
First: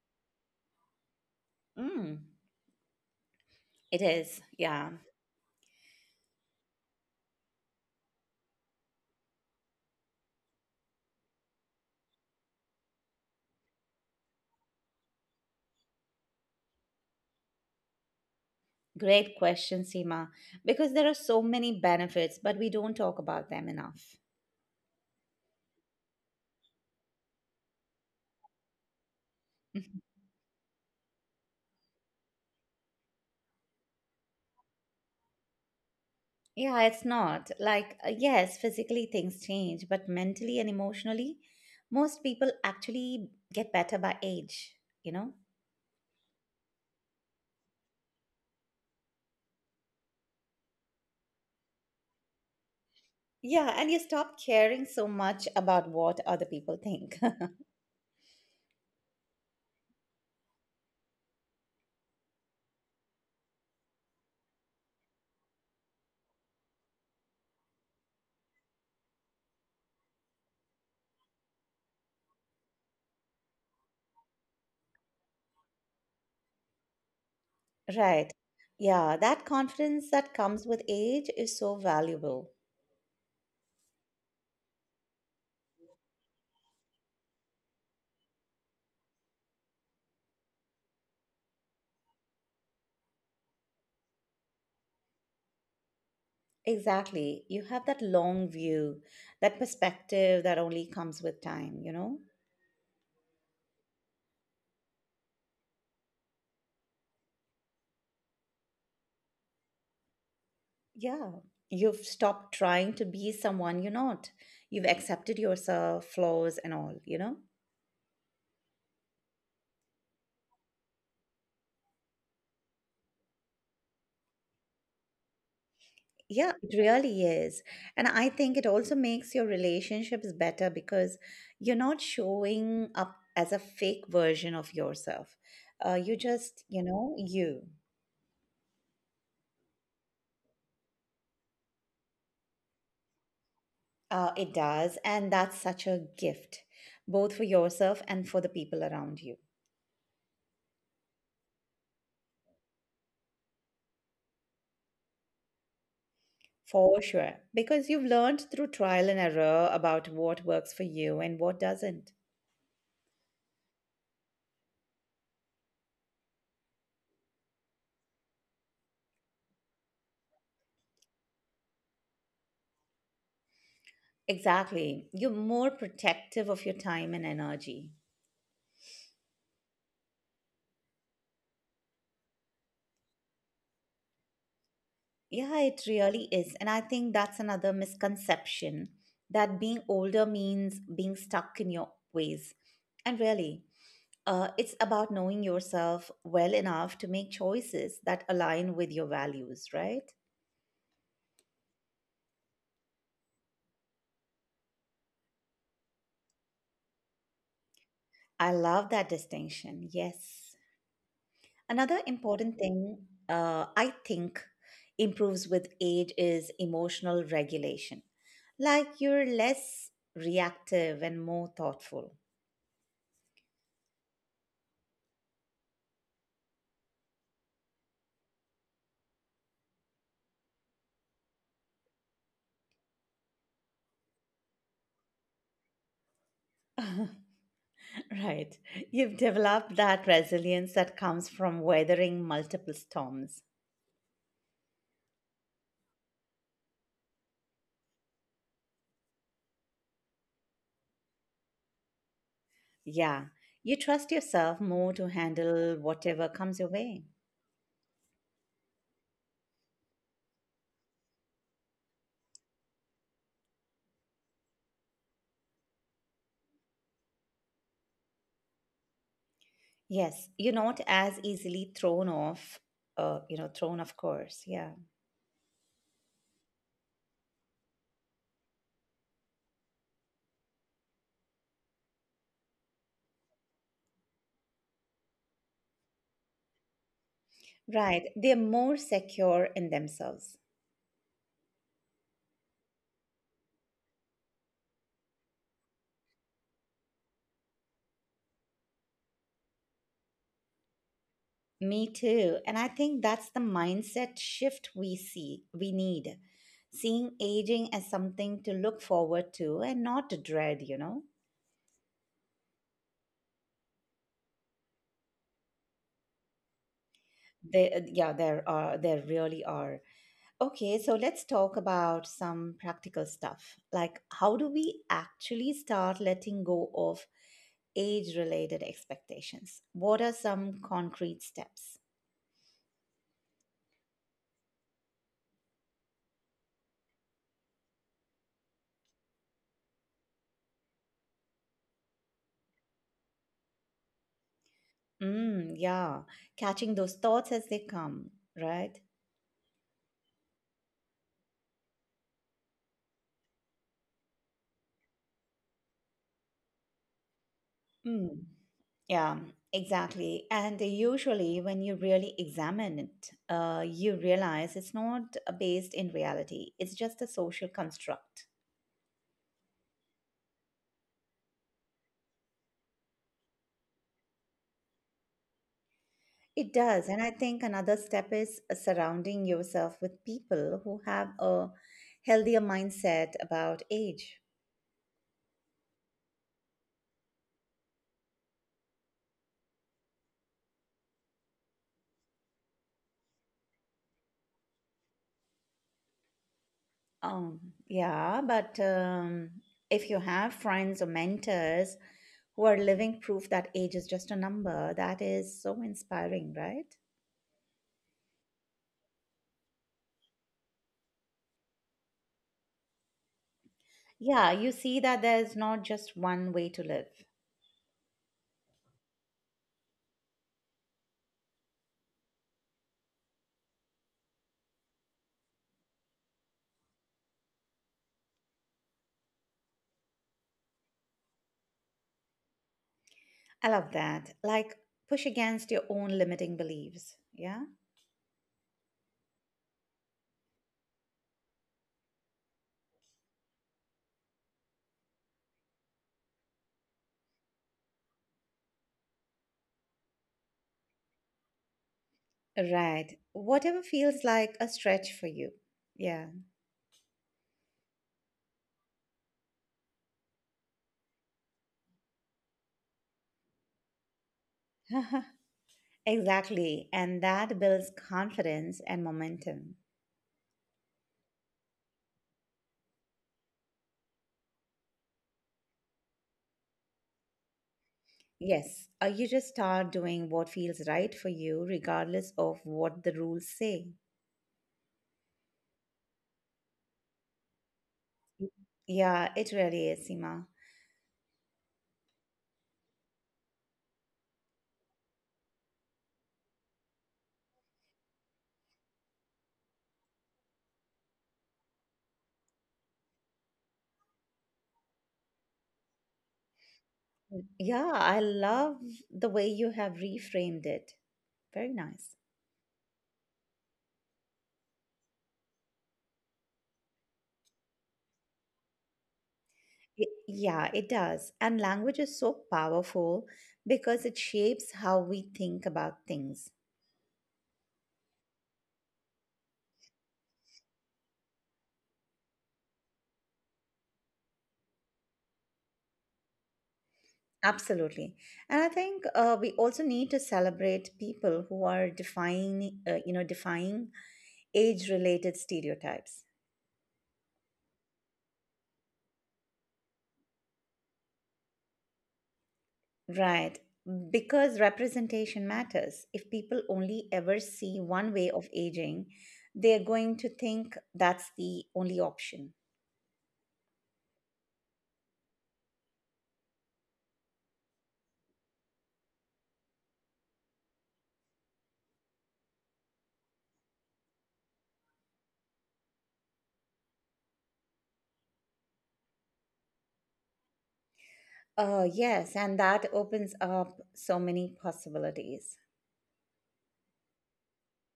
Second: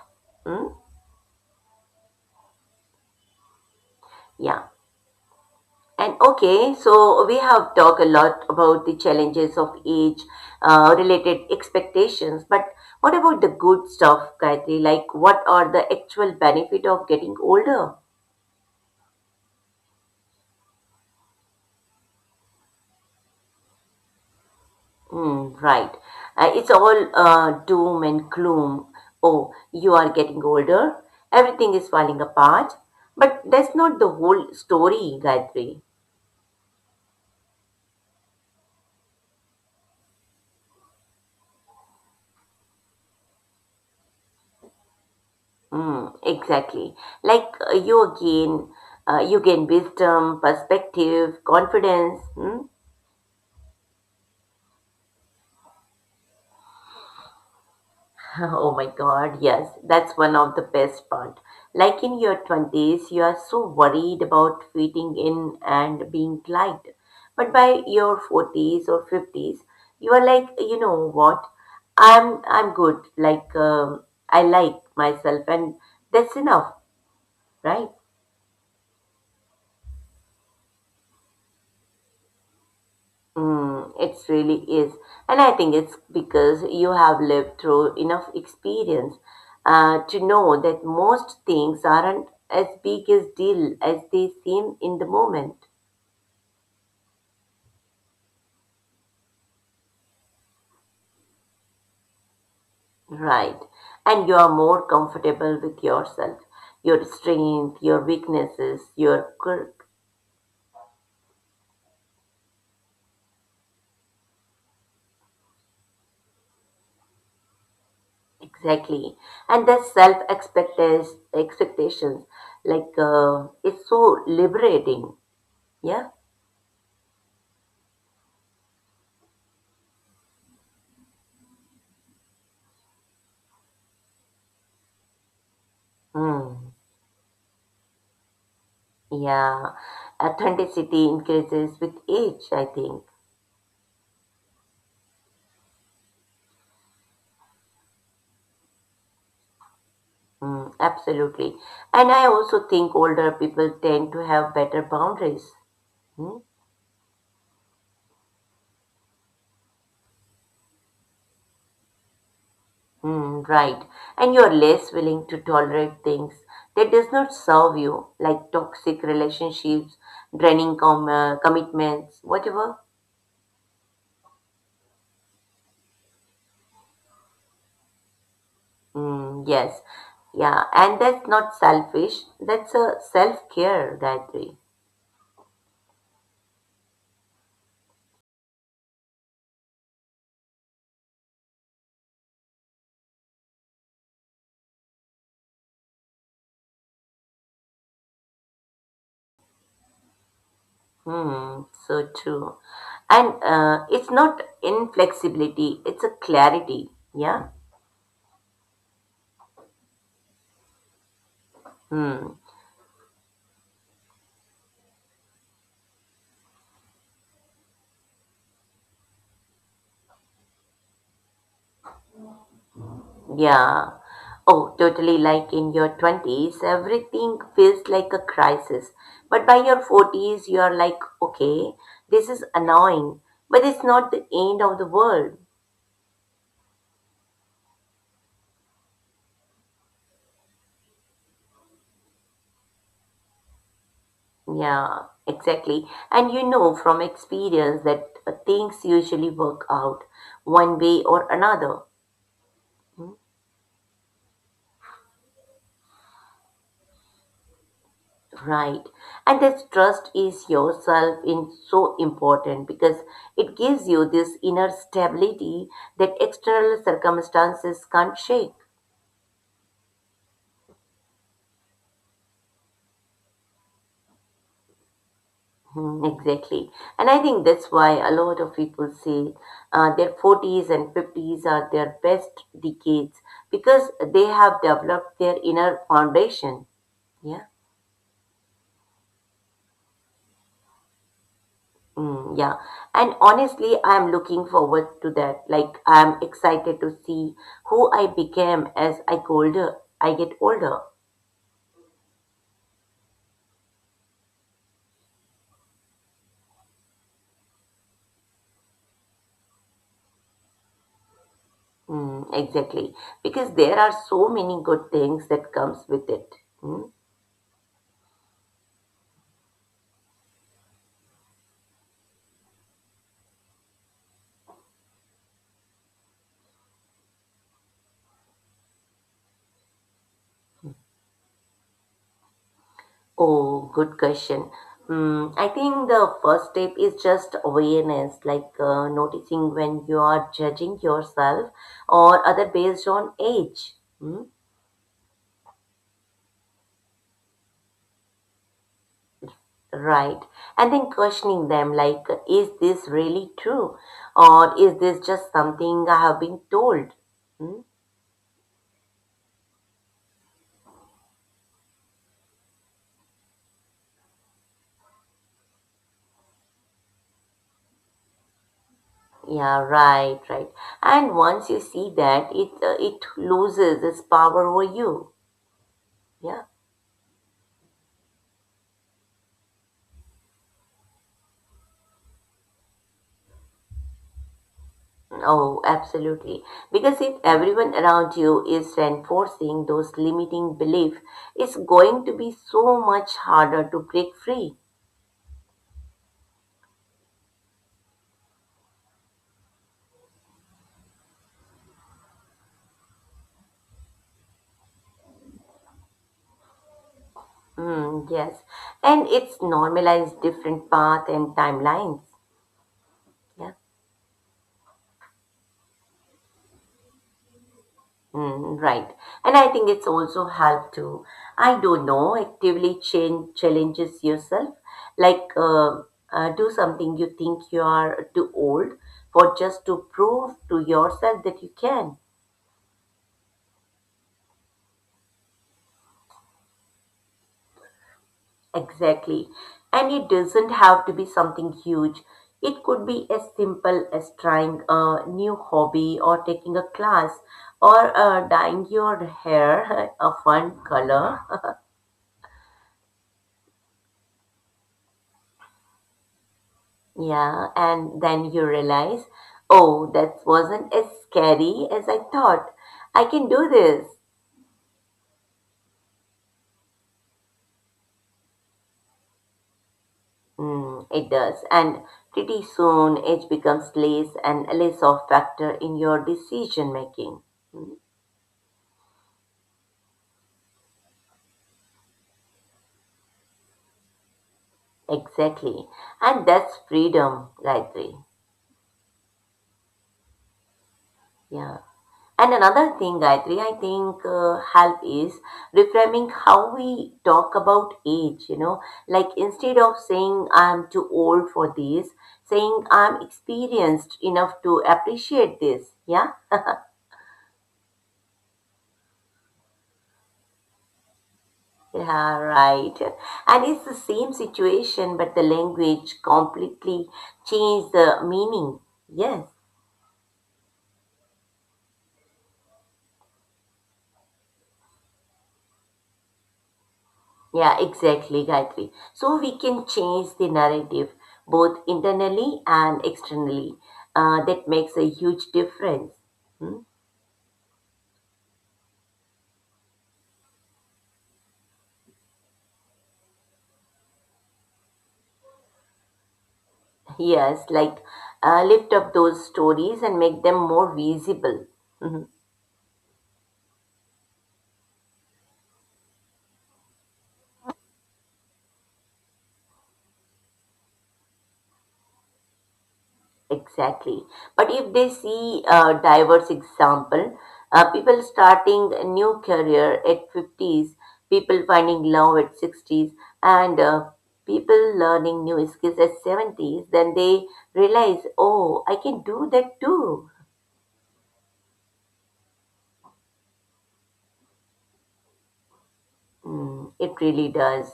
Mm, Mm, it is. yeah. Yeah. And okay, so we have talked a lot about the challenges of age related expectations, but what about the good stuff, Gayatri? Like, what are the actual benefit of getting older? Great question, Seema, because there are so many benefits, but we don't talk about them enough. Mm, right. It's all doom and gloom. Oh, you are getting older. Everything is falling apart. But that's not the whole story, Gayatri. Yeah, it's not. Like, yes, physically things change, but mentally and emotionally, most people actually get better by age, you know? Mm, exactly. Like you again, you gain wisdom, perspective, confidence. Hmm? Yeah, and you stop caring so much about what other people think. Oh my God, yes, that's one of the best part. Like in your 20s, you are so worried about fitting in and being liked. But by your 40s or 50s, you are like, you know what? I'm good. Like I like myself and that's enough, right? Right. Yeah, that confidence that comes with age is so valuable. Mm, it really is. And I think it's because you have lived through enough experience to know that most things aren't as big a deal as they seem in the moment. Exactly. You have that long view, that perspective that only comes with time, you know? Right. And you are more comfortable with yourself, your strength, your weaknesses, your quirk. Yeah, you've stopped trying to be someone you're not. You've accepted yourself, flaws, and all, you know? Exactly. And that self expectations, like, it's so liberating. Yeah. Yeah, it really is. And I think it also makes your relationships better because you're not showing up as a fake version of yourself. You just, Mm. you know, you. Yeah, authenticity increases with age, I think. It does. And that's such a gift, both for yourself and for the people around you. Mm, absolutely. And I also think older people tend to have better boundaries. Mm, For sure. Because you've learned through trial and error about what works for you and what doesn't. mm, right. And you're less willing to tolerate things that does not serve you, like toxic relationships, commitments, whatever. Exactly. You're more protective of your time and energy. Mm, yes. Yeah. And that's not selfish. That's a self-care that way. Yeah, it really is. And I think that's another misconception, that being older means being stuck in your ways. And really, it's about knowing yourself well enough to make choices that align with your values, right? Hmm, so true. And it's not inflexibility, it's a clarity. Yeah. I love that distinction. Yes. Another Hmm. important thing, I think improves with age is emotional regulation. Like you're less reactive and more thoughtful. Yeah. Oh, totally. Like in your 20s, everything feels like a crisis. But by your 40s, you are like, okay, this is annoying, but it's not the end of the world. Right. You've developed that resilience that comes from weathering multiple storms. Yeah, exactly. And you know from experience that things usually work out one way or another. Yeah. You trust yourself more to handle whatever comes your way. Right. And this trust is yourself is so important because it gives you this inner stability that external circumstances can't shake. Yes, you're not as easily thrown off, you know, thrown off course. Yeah. Hmm, exactly. And I think that's why a lot of people say their 40s and 50s are their best decades because they have developed their inner foundation. Yeah. Right. They're more secure in themselves. Mm, yeah. And honestly, I'm looking forward to that. Like, I'm excited to see who I became as I go older, I get older. Me too. And I think that's the mindset shift we see we need. Seeing aging as something to look forward to and not to dread, you know. Mm, exactly. Because there are so many good things that comes with it. Mm. There, yeah, there are, there really are. Okay, so let's talk about some practical stuff. Like how do we actually start letting go of age related expectations? What are some concrete steps? Oh, good question. Mm, I think the first step is just awareness, like noticing when you are judging yourself or other based on age. Mm. Mm, yeah, catching those thoughts as they come, right? Right. And then questioning them like, is this really true? Or is this just something I have been told? Hmm? Mm. Yeah, exactly. And usually, when you really examine it, you realize it's not based in reality, it's just a social construct. Yeah, right. And once you see that, it loses its power over you. Yeah. It does. And I think another step is surrounding yourself with people who have a healthier mindset about age. Oh, absolutely. Because if everyone around you is reinforcing those limiting beliefs, it's going to be so much harder to break free. Um, yeah, but if you have friends or mentors who are living proof that age is just a number, that is so inspiring, right? Mm, yes. And it's normalized different path and timelines. Yeah. Yeah, you see that there's not just one way to live. Mm, right. And I think it's also helped to, I don't know, actively change challenges yourself. Like, do something you think you are too old for just to prove to yourself that you can. I love that. Like, push against your own limiting beliefs. Yeah? Exactly. And it doesn't have to be something huge. It could be as simple as trying a new hobby or taking a class or dyeing your hair a fun color. Right. Whatever feels like a stretch for you. Yeah. Yeah, and then you realize, oh, that wasn't as scary as I thought. I can do this. Exactly. And that builds confidence and momentum. Mm, it does. And pretty soon it becomes less and less of factor in your decision making. Yes, you just start doing what feels right for you, regardless of what the rules say. Exactly. And that's freedom, Gayatri. Yeah, it really is, Seema. Yeah. And another thing, Gayatri, I think help is reframing how we talk about age, you know, like instead of saying I'm too old for this, saying I'm experienced enough to appreciate this. Yeah. Yeah, I love the way you have reframed it. Very nice. Yeah, right. And it's the same situation, but the language completely changed the meaning. Yes. Yeah, it does. And language is so powerful because it shapes how we think about things. Yeah, exactly, Gayatri. So we can change the narrative both internally and externally. That makes a huge difference. Hmm? Absolutely. And I think we also need to celebrate people who are you know, defying age-related stereotypes. Yes, like lift up those stories and make them more visible. Mm-hmm. Right. Because representation matters. If people only ever see one way of aging, they're going to think that's the only option. Exactly. But if they see a diverse example, people starting a new career at 50s, people finding love at 60s, and people learning new skills at 70s, then they realize, oh, I can do that too. Yes, and that opens up so many possibilities. Mm, it really does.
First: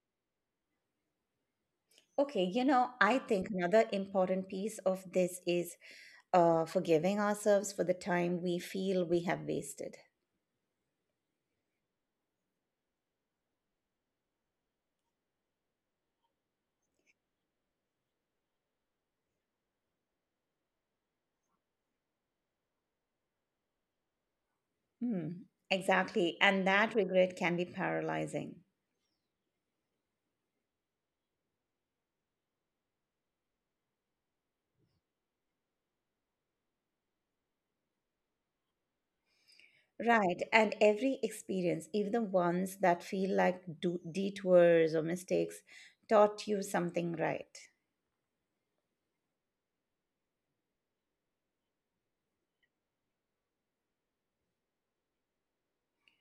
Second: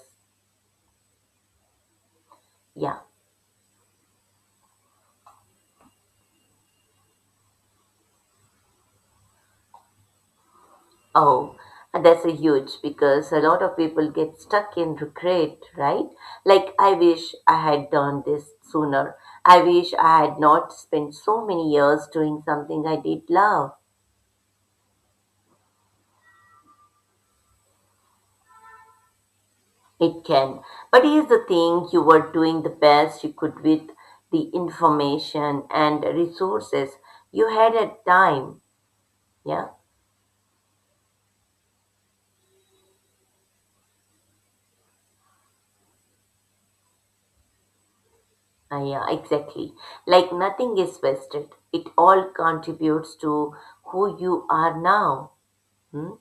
Okay, you know, Yeah. I think another important piece of this is forgiving ourselves for the time we feel we have wasted. Oh, and that's a huge because a lot of people get stuck in regret, right? Like, I wish I had done this sooner. I wish I had not spent so many years doing something I did love. Hmm, exactly. And that regret can be paralyzing. It can. But here's the thing you were doing the best you could with the information and resources you had at time. Yeah, Right. And every experience, even the ones that feel like detours or mistakes, taught you something right. ah, yeah, exactly. Like, nothing is wasted, it all contributes to who you are now. Hmm.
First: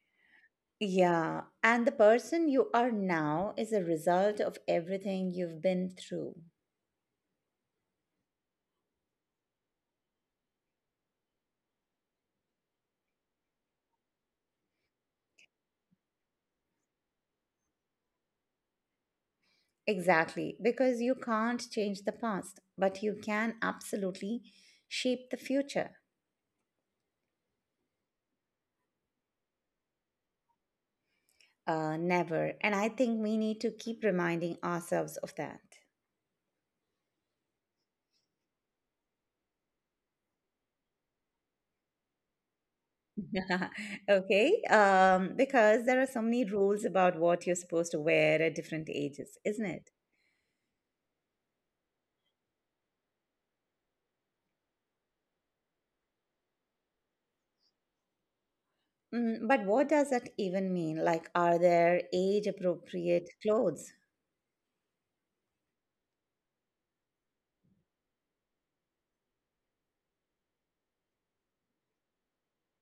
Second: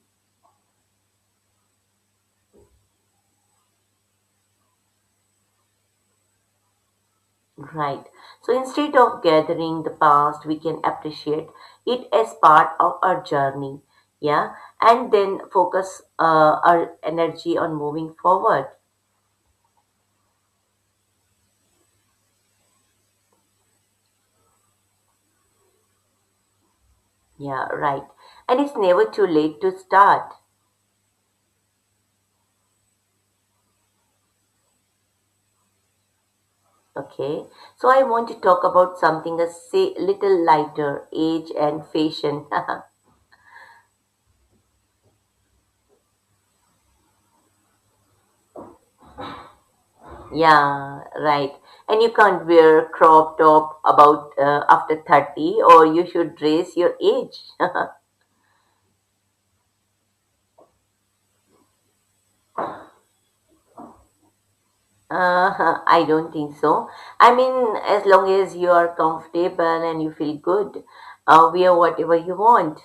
Yeah, and the person you are now is a result of everything you've been through. Right. So instead of gathering the past, we can appreciate it as part of our journey. Yeah. And then focus our energy on moving forward. Exactly, because you can't change the past, but you can absolutely shape the future. Yeah. Right. And it's never too late to start. Never. And I think we need to keep reminding ourselves of that. Okay. So I want to talk about something a say, little lighter age and fashion. Okay, because there are so many rules about what you're supposed to wear at different ages, isn't it? Yeah. Right. And you can't wear crop top about after 30 or you should dress your age. Mm, but what does that even mean? Like, are there age appropriate clothes? I don't think so. I mean, as long as you are comfortable and you feel good, wear whatever you want.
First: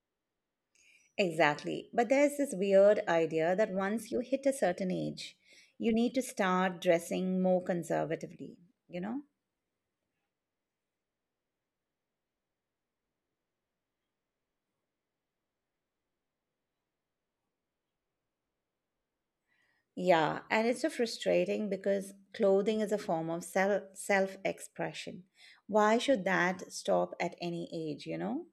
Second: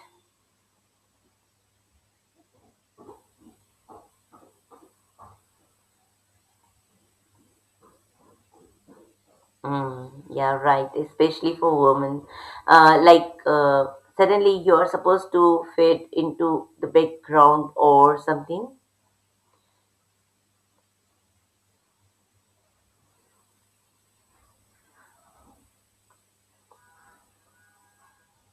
Exactly. But there's this weird idea that once you hit a certain age, you need to start dressing more conservatively, you know? Mm, yeah, right. Especially for women, uh, like uh, suddenly you are supposed to fit into the background or something. Yeah, and it's so frustrating because clothing is a form of self expression. Why should that stop at any age, you know?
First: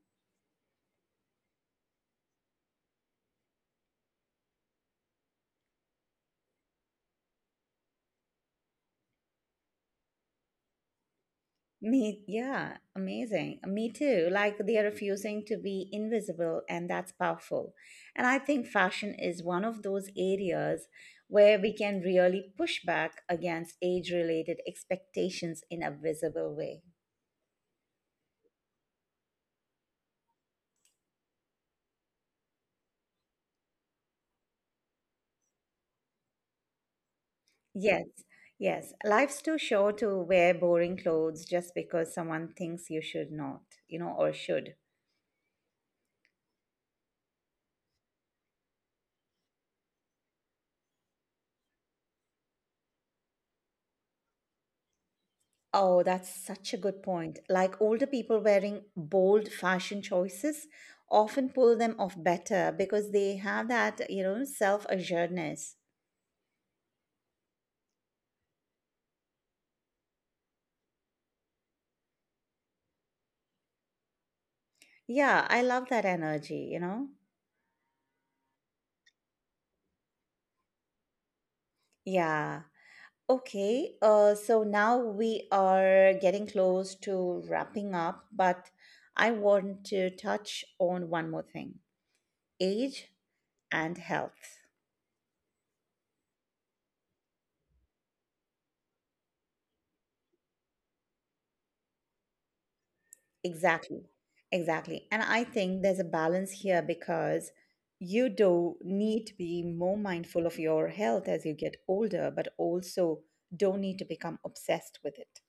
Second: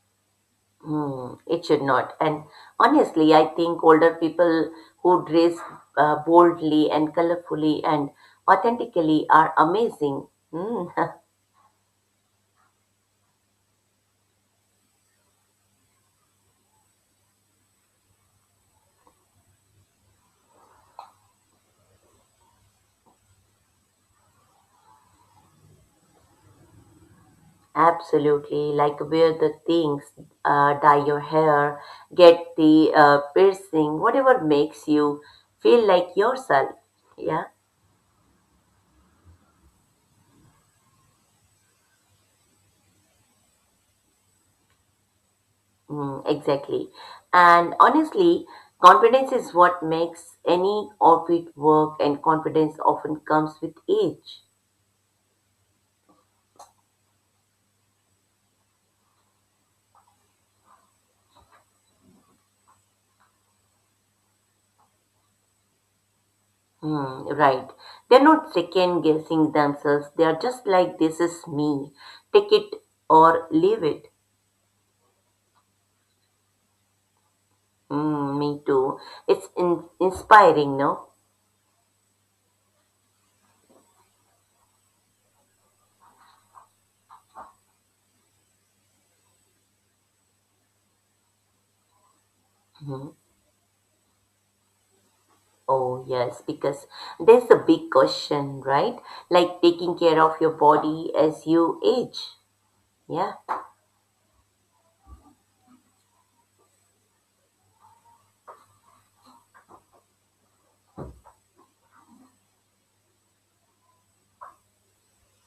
Mm, it should not. And honestly, I think older people who dress boldly and colorfully and authentically are amazing. Mm. Me, yeah, amazing. Me too. Like they are refusing to be invisible, and that's powerful. And I think fashion is one of those areas where we can really push back against age related expectations in a visible way. Absolutely, like wear the things, dye your hair, get the piercing, whatever makes you feel like yourself. Yeah, Yes, yes. Life's too short to wear boring clothes just because someone thinks you should not, you know, or should. mm, exactly. And honestly, confidence is what makes any outfit work, and confidence often comes with age. Oh, that's such a good point. Like older people wearing bold fashion choices often pull them off better because they have that, you know, self-assuredness. Hmm, right. They're not second guessing themselves. They are just like, this is me. Take it or leave it. Yeah, I love that energy, you know? Hmm, me too. It's inspiring, no? Yeah. Okay. So now we are getting close to wrapping up, but I want to touch on one more thing, age Mhm. and health. Oh, yes, because there's a big question, right? Like taking care of your body as you age. Yeah, Exactly. Exactly. And I think there's a balance here because you do need to be more mindful of your health as you get older, but also don't need to become obsessed with it.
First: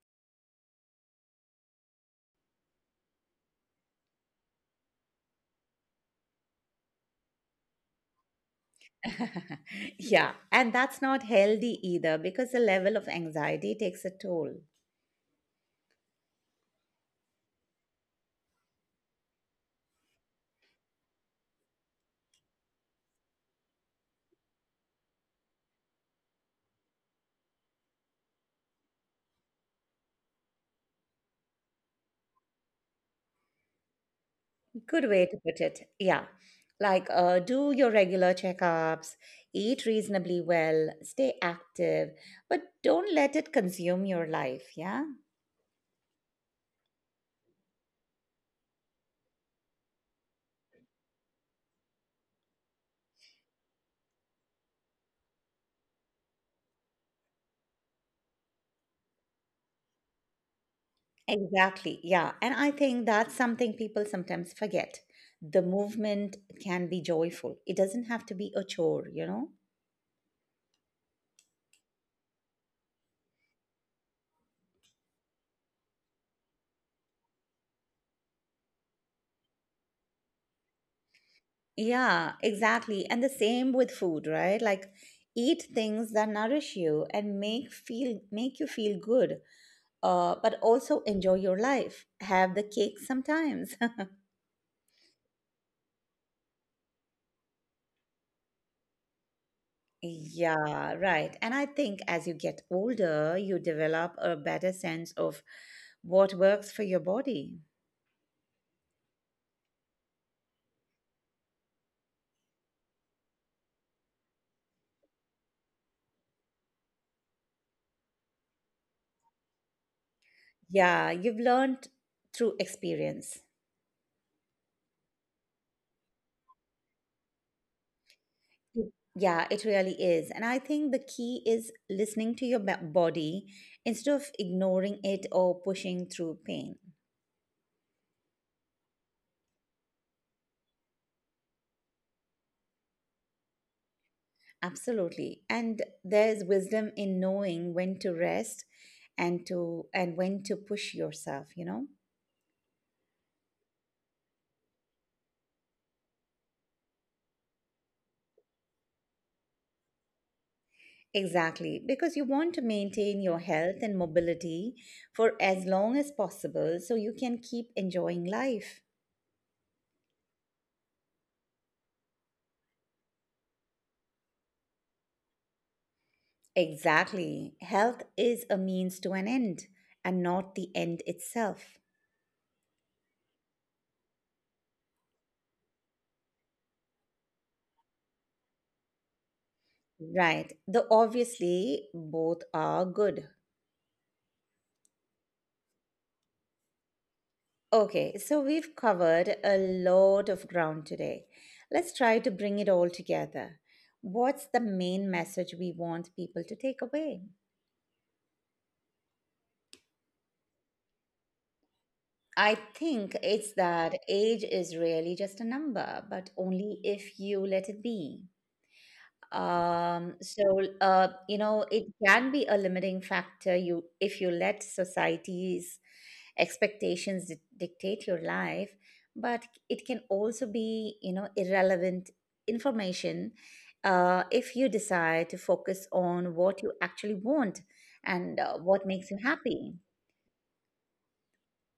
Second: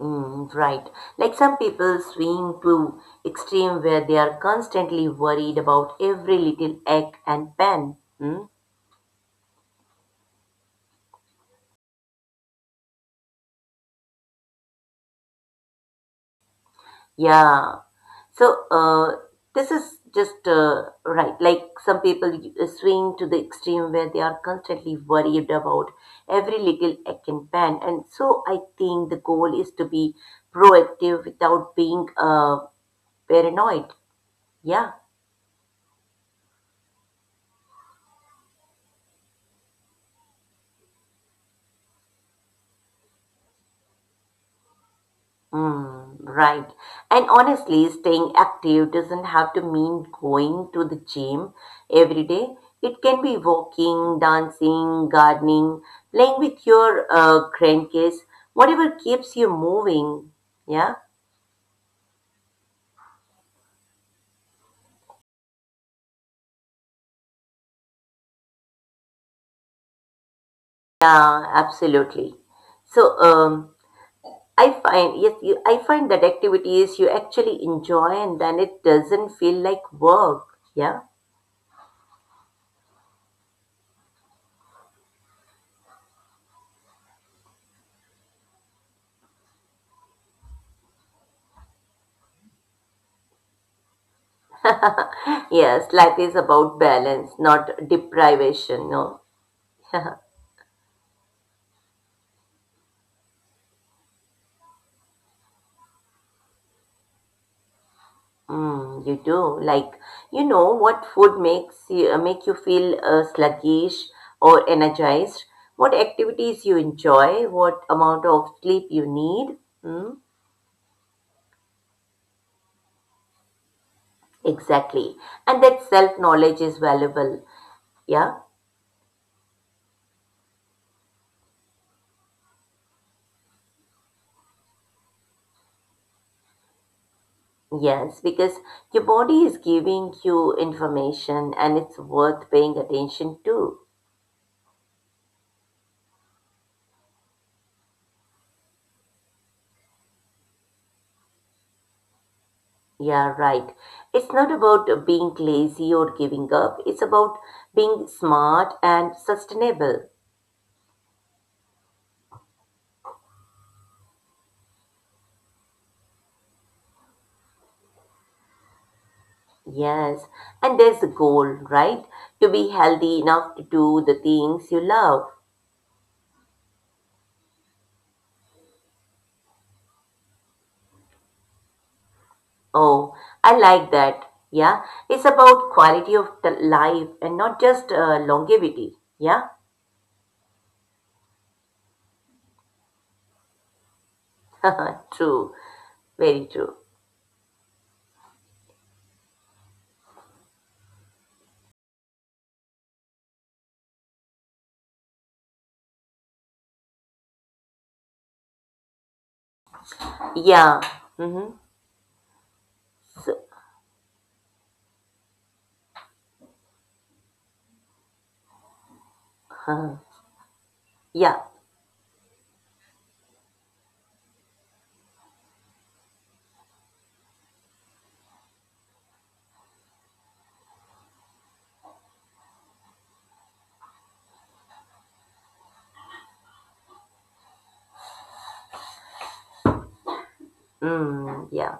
mm, right. Like some people swing to extreme where they are constantly worried about every little ache and pain. Mm? Yeah. And that's not healthy either because the level of anxiety takes a toll. Yeah. So uh, this is just right. Like some people swing to the extreme where they are constantly worried about every little act and pan. And so I think the goal is to be proactive without being paranoid. Yeah. Good way to put it. Yeah. Like, do your regular checkups, eat reasonably well, stay active, but don't let it consume your life. Yeah. Mm, right. And honestly, staying active doesn't have to mean going to the gym every day. It can be walking, dancing, gardening, playing with your grandkids, whatever keeps you moving. Yeah. Exactly. Yeah. And I think that's something people sometimes forget. The movement can be joyful, it doesn't have to be a chore, you know? Yeah, absolutely. So, um, I find that activities you actually enjoy, and then it doesn't feel like work. Yeah. Yeah, exactly. And the same with food, right? Like eat things that nourish you and make you feel good. But also enjoy your life. Have the cake sometimes. Yes, life is about balance, not deprivation. No. Yeah, right. And I think as you get older, you develop a better sense of what works for your body. Mm, you do. Like, you know what food makes you make you feel sluggish or energized? What activities you enjoy? What amount of sleep you need? Mm, Yeah, you've learned through experience. exactly. And that self-knowledge is valuable. Yeah. Mm. Yeah, it really is. And I think the key is listening to your body instead of ignoring it or pushing through pain. Yes, because your body is giving you information and it's worth paying attention to. Absolutely. And there's wisdom in knowing when to rest and when to push yourself, you know? Yeah, right. It's not about being lazy or giving up. It's about being smart and sustainable. Exactly, because you want to maintain your health and mobility for as long as possible so you can keep enjoying life. Yes, and there's the goal, right? To be healthy enough to do the things you love. Exactly. Health is a means to an end and not the end itself. Oh, I like that. Yeah, it's about quality of the life and not just longevity. Yeah, Right. Though obviously both are good. true, very true. Okay, so we've covered a lot of ground today. Let's try to bring it all together. What's the main message we want people to take away? Yeah, mm-hmm. I think So, it's that age is really just a number, but only if you let it be. um so uh you yeah, know it can be a limiting factor you if you let society's expectations dictate your life, but it can also be, you know, irrelevant information if you decide to focus on what you actually want and what makes you happy. mm, yeah,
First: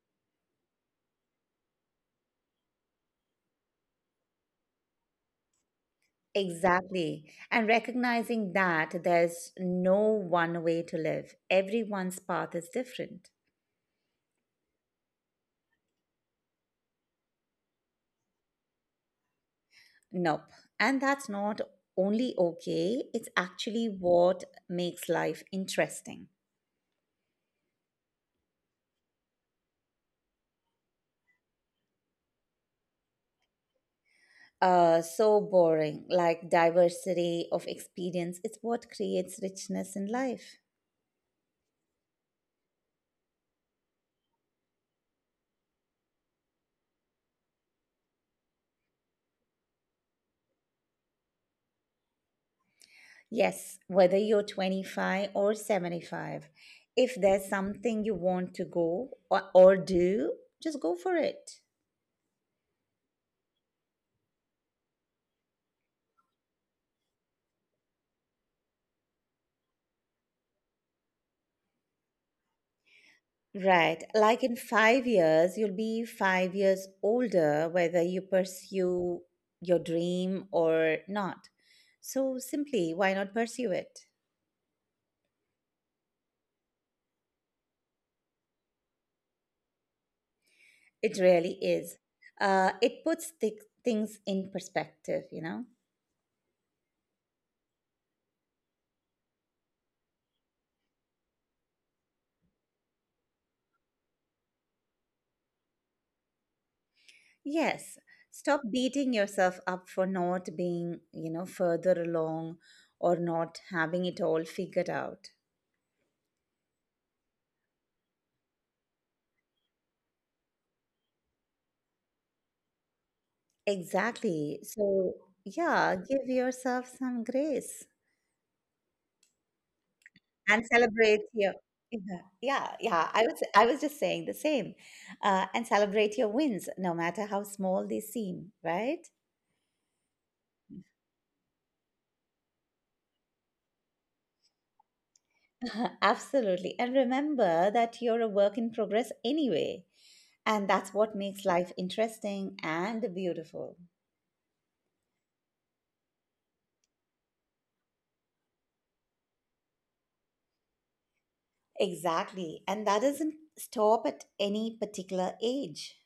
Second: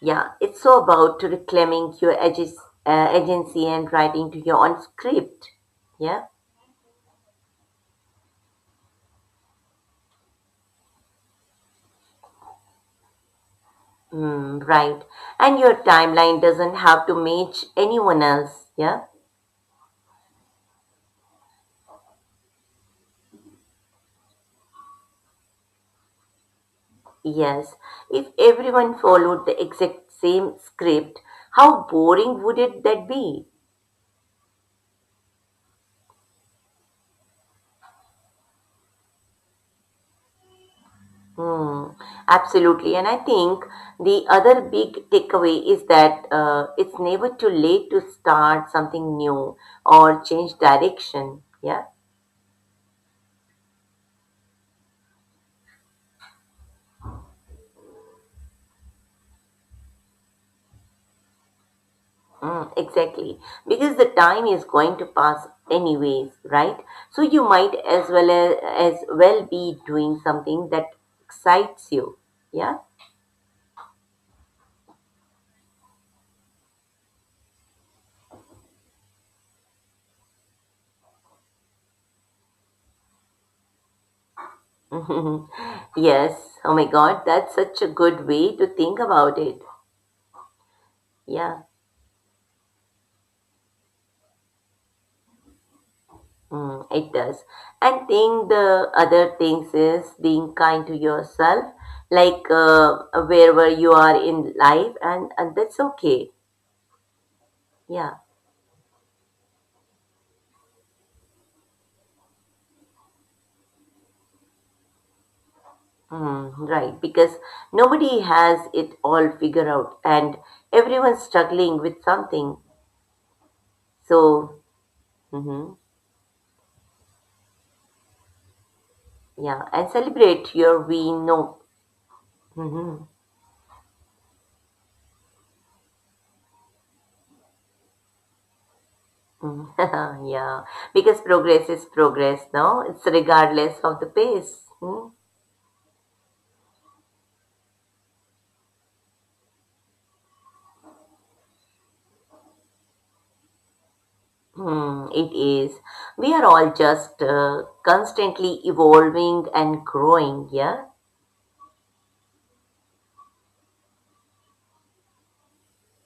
yeah. It's so about reclaiming your edges, agency and writing to your own script. Yeah. Exactly, and recognizing that there's no one way to live, everyone's path is different. Hmm, right. And your timeline doesn't have to match anyone else. Yeah? Nope. And that's not only okay, it's actually what makes life interesting. Yes. If everyone followed the exact same script, how boring would it that be? So boring, like diversity of experience, it's what creates richness in life. Hmm, absolutely. And I think the other big takeaway is that it's never too late to start something new or change direction. Yeah? Yes, whether you're 25 or 75, if there's something you want to or do, just go for it. Mm, exactly. Because the time is going to pass anyways, right? So you might as well be doing something that excites you. Yeah? Right. Like in 5 years, you'll be 5 years older, whether you pursue your dream or not. So simply, why not pursue it? Yes. Oh my God, that's such a good way to think about it. It really Yeah. is. It puts things in perspective, you know? Mm, it does. And think the other things is being kind to yourself, like wherever you are in life, and that's okay. Yes. Yeah. Stop beating yourself up for not being, you know, further along or not having it all figured out. Mm, right, because nobody has it all figured out and everyone's struggling with something. Exactly. So, So, hmm, yeah, give yourself some grace. yeah, and celebrate And your we celebrate your know. yeah, yeah, Hmm. yeah, I was just saying the same. And celebrate your wins no matter how small they seem, right? Yeah, because progress is progress, no? It's regardless of the pace. Hmm? Absolutely, and remember that you're a work in progress anyway, and that's what makes life interesting and beautiful. Hmm, it is. We are all just constantly evolving and growing, yeah? Exactly, and that doesn't stop at any particular age.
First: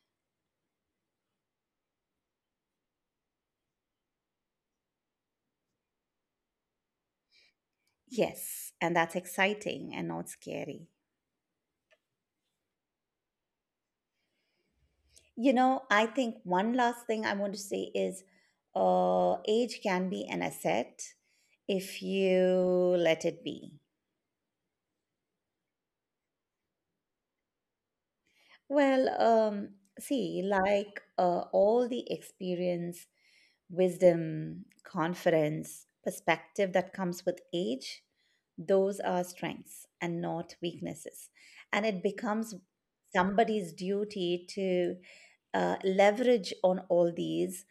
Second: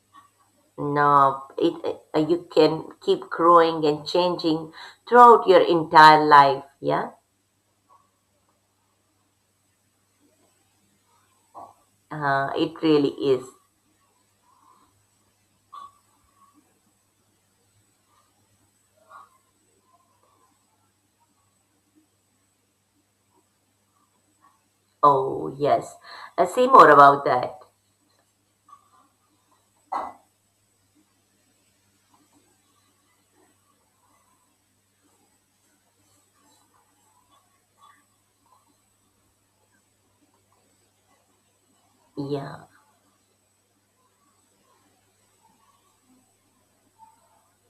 No, you can keep growing and changing throughout your entire life. Yeah, Yes, and that's exciting and not scary. It really is. You know, I think one last thing I want to say is age can be an asset if you let it be. Oh, yes. Say more about that. Well, see, like all the experience, wisdom, confidence, perspective that comes with age, those are strengths and not weaknesses. And it becomes Yeah, somebody's duty to leverage on all these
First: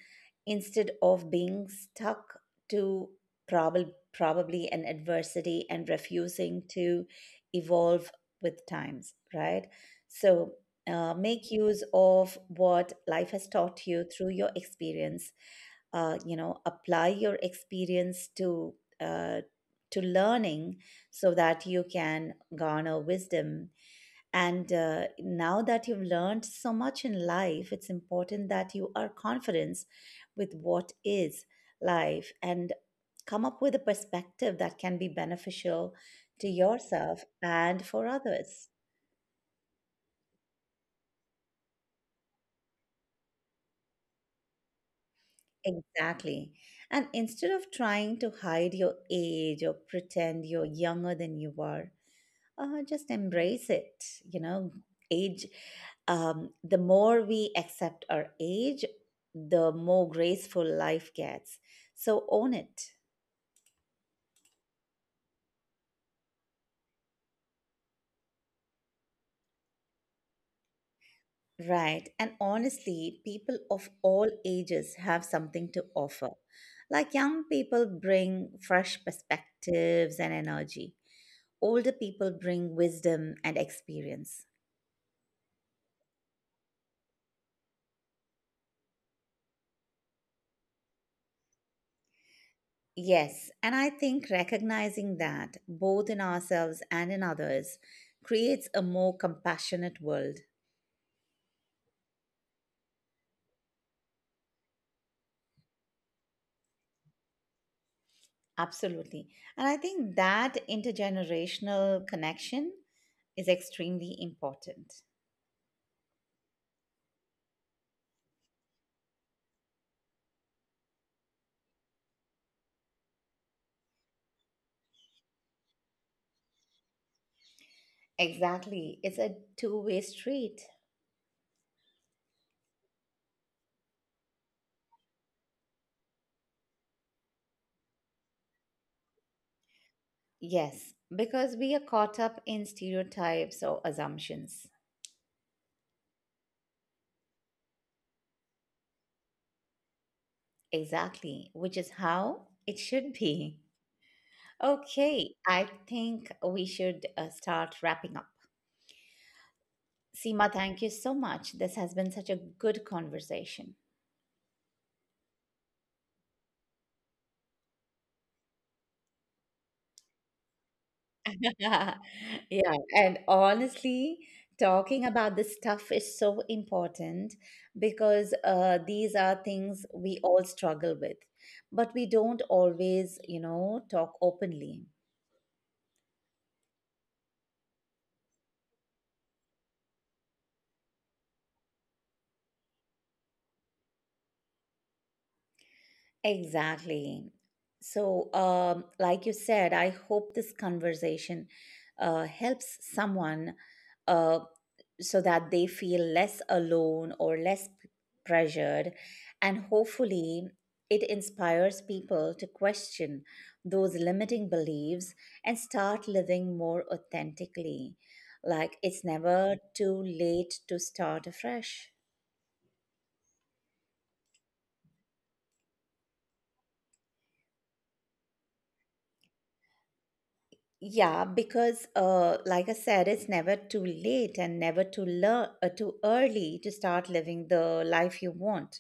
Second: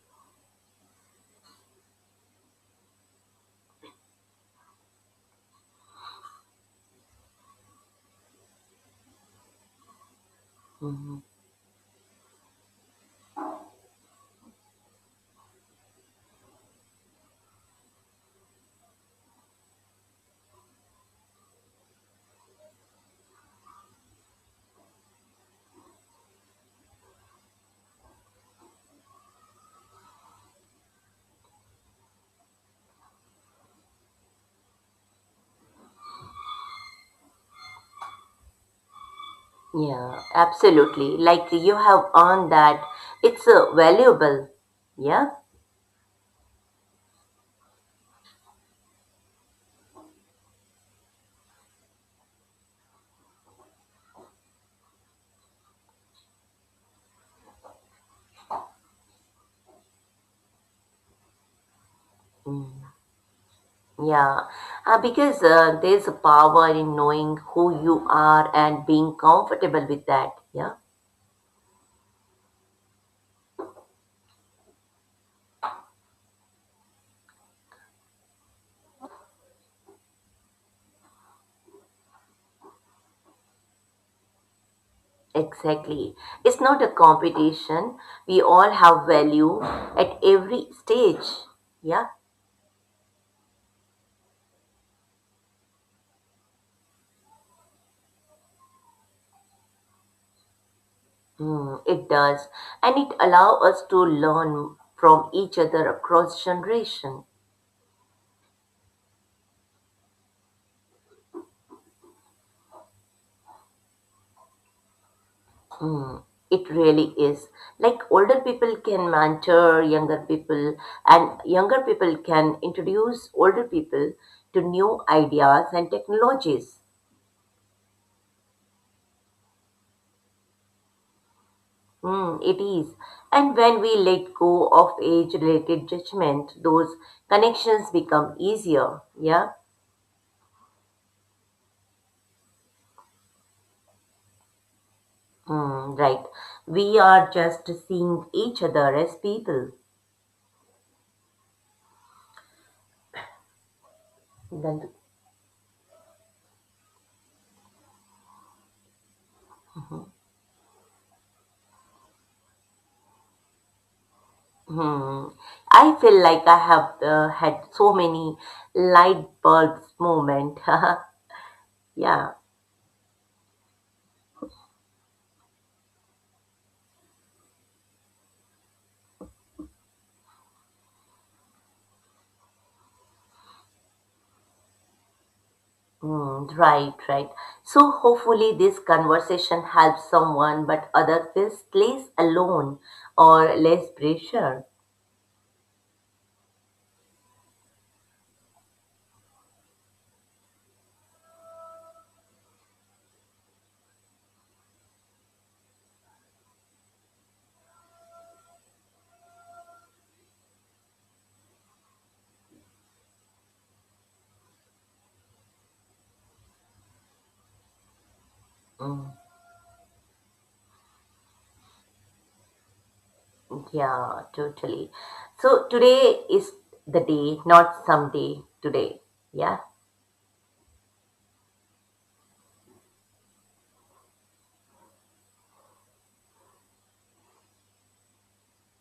instead of being stuck to probably an adversity and refusing to evolve with times, right? So mhm. make use of what life has taught you through your experience. You know, apply your experience uh, to learning so that you can garner wisdom, and now that you've learned so much in life, it's important that you are confident with what is life and come up with a perspective that can be beneficial to yourself and for others. Yeah, absolutely. Like you have earned that. It's valuable. Yeah. Exactly. And instead of trying to hide your age or pretend you're younger than you are, just embrace it, you know? Age. The more we accept our age, the more graceful life gets, so own it. Mm, yeah. Because there's a power in knowing who you are and being comfortable with that. Yeah. Right, and honestly people of all ages have something to offer. Like young people bring fresh perspectives and energy, older people bring wisdom and experience. Exactly. It's not a competition. We all have value at every stage. Yeah. Yes, and I think recognizing that, both in ourselves and in others, creates a more compassionate world. Hmm, it does. And it allows us to learn from each other across generation. Absolutely. And I think that intergenerational connection is extremely important. Hmm, it really is. Like older people can mentor younger people, and younger people can introduce older people to new ideas and technologies. Exactly. It's a two-way street. Mm, it is. And when we let go of age related judgment, those connections become easier. Yeah? Yes, because we are caught up in stereotypes or assumptions. Mm, right. We are just seeing each other as people. Exactly, which is how it should be. Then, Okay, I think we should start wrapping up. Seema, thank you so much. This has been such a good conversation. hmm, I feel like I have had so many light bulbs moment. Yeah, Yeah. and honestly, talking about this stuff is so important because these are things we all struggle with, but we don't always, you know, talk openly. Mm, right, right. So hopefully this conversation helps someone, but other feels less alone or less pressure. Exactly. So, like you said, I hope this conversation helps someone. Uh, so that they feel less alone or less pressured. And hopefully, it inspires people to question those limiting beliefs and start living more authentically. Like it's Hmm. never too late to start afresh. Yeah, totally. So today is the day, not someday, today. Yeah, Yeah, because like I said, it's never too late and never too too early to start living the life you want.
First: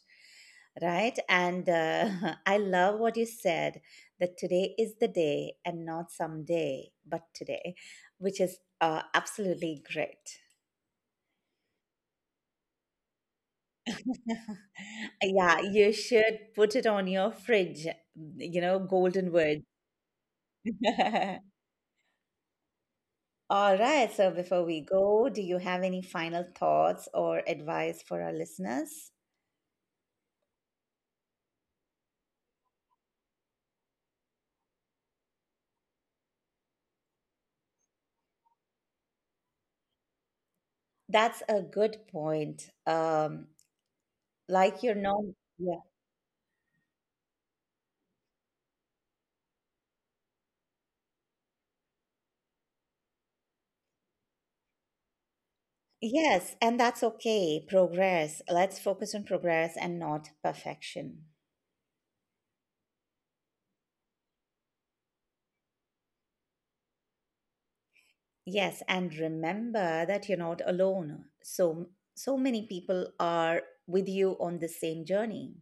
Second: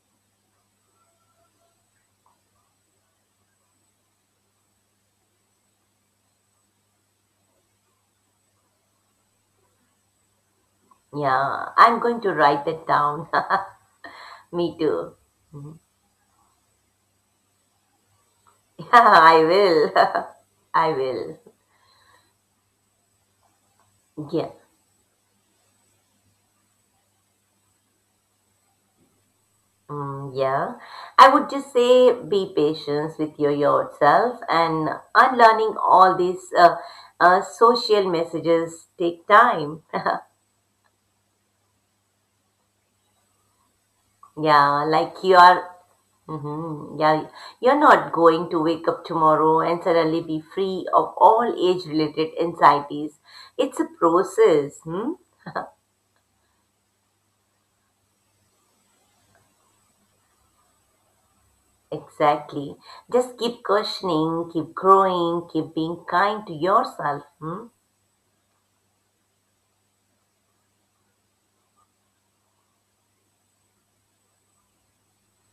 Right? And I love what you said, that today is the day and not someday, but today, which is absolutely great. yeah. I'm going to write that down. Me too. Yeah, you should put it on your fridge, mm, you know, Yeah, golden I word. will. I will. All right. So Yeah. before we go, do you have any final thoughts or advice for our listeners? Mm, yeah. I would just say be patient with yourself and unlearning all these social messages take time. That's a good point. Like Yeah, you're like not, you are, yeah. hmm. Yeah, you're not going to wake up tomorrow and suddenly be free of all age-related anxieties. It's a process. Hmm? Yes, and that's okay. Progress. Let's focus on progress and not perfection. Exactly. Just keep questioning, keep growing, keep being kind to yourself. Hmm? Yes, and remember that you're not alone. So so many people are with you on the same journey.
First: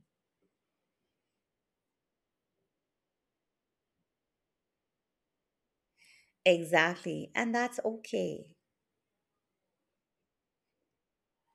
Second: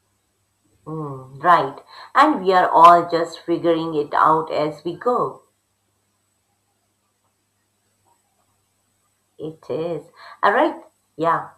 Mm, right. And we are all just figuring it out as we go. Exactly, and that's okay. It is. All right. Yeah.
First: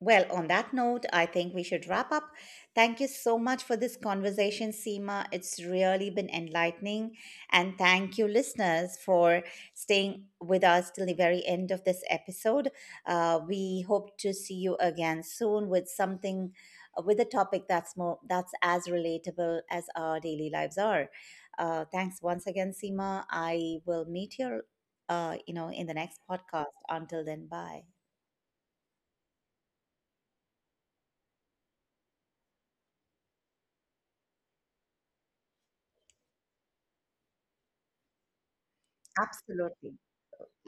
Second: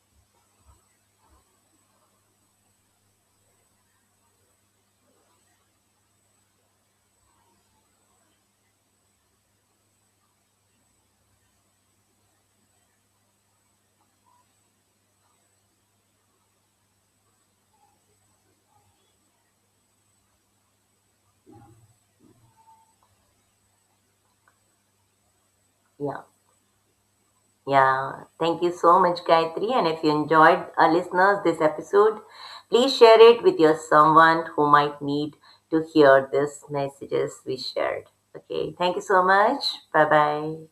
Well, on that note, I think we should wrap up. Thank you so much for this conversation, Seema. It's really been enlightening. And thank you, listeners, for staying with us till the very end of this episode. We hope to see you again soon with something, with a topic that's as relatable as our daily lives are. Thanks once again, Seema. I will meet you, you know, in the Yeah. next podcast. Until then, bye. Yeah, thank you so much, Gayatri. And if you enjoyed, listeners, this episode, please share it with your someone who might need to hear these messages we shared. Okay, thank you so much. Absolutely. Bye-bye.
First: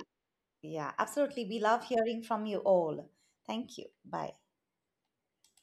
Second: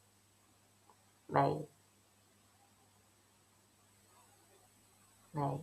Yeah, absolutely. We Bye. love hearing from you all. Thank you. Bye. Bye.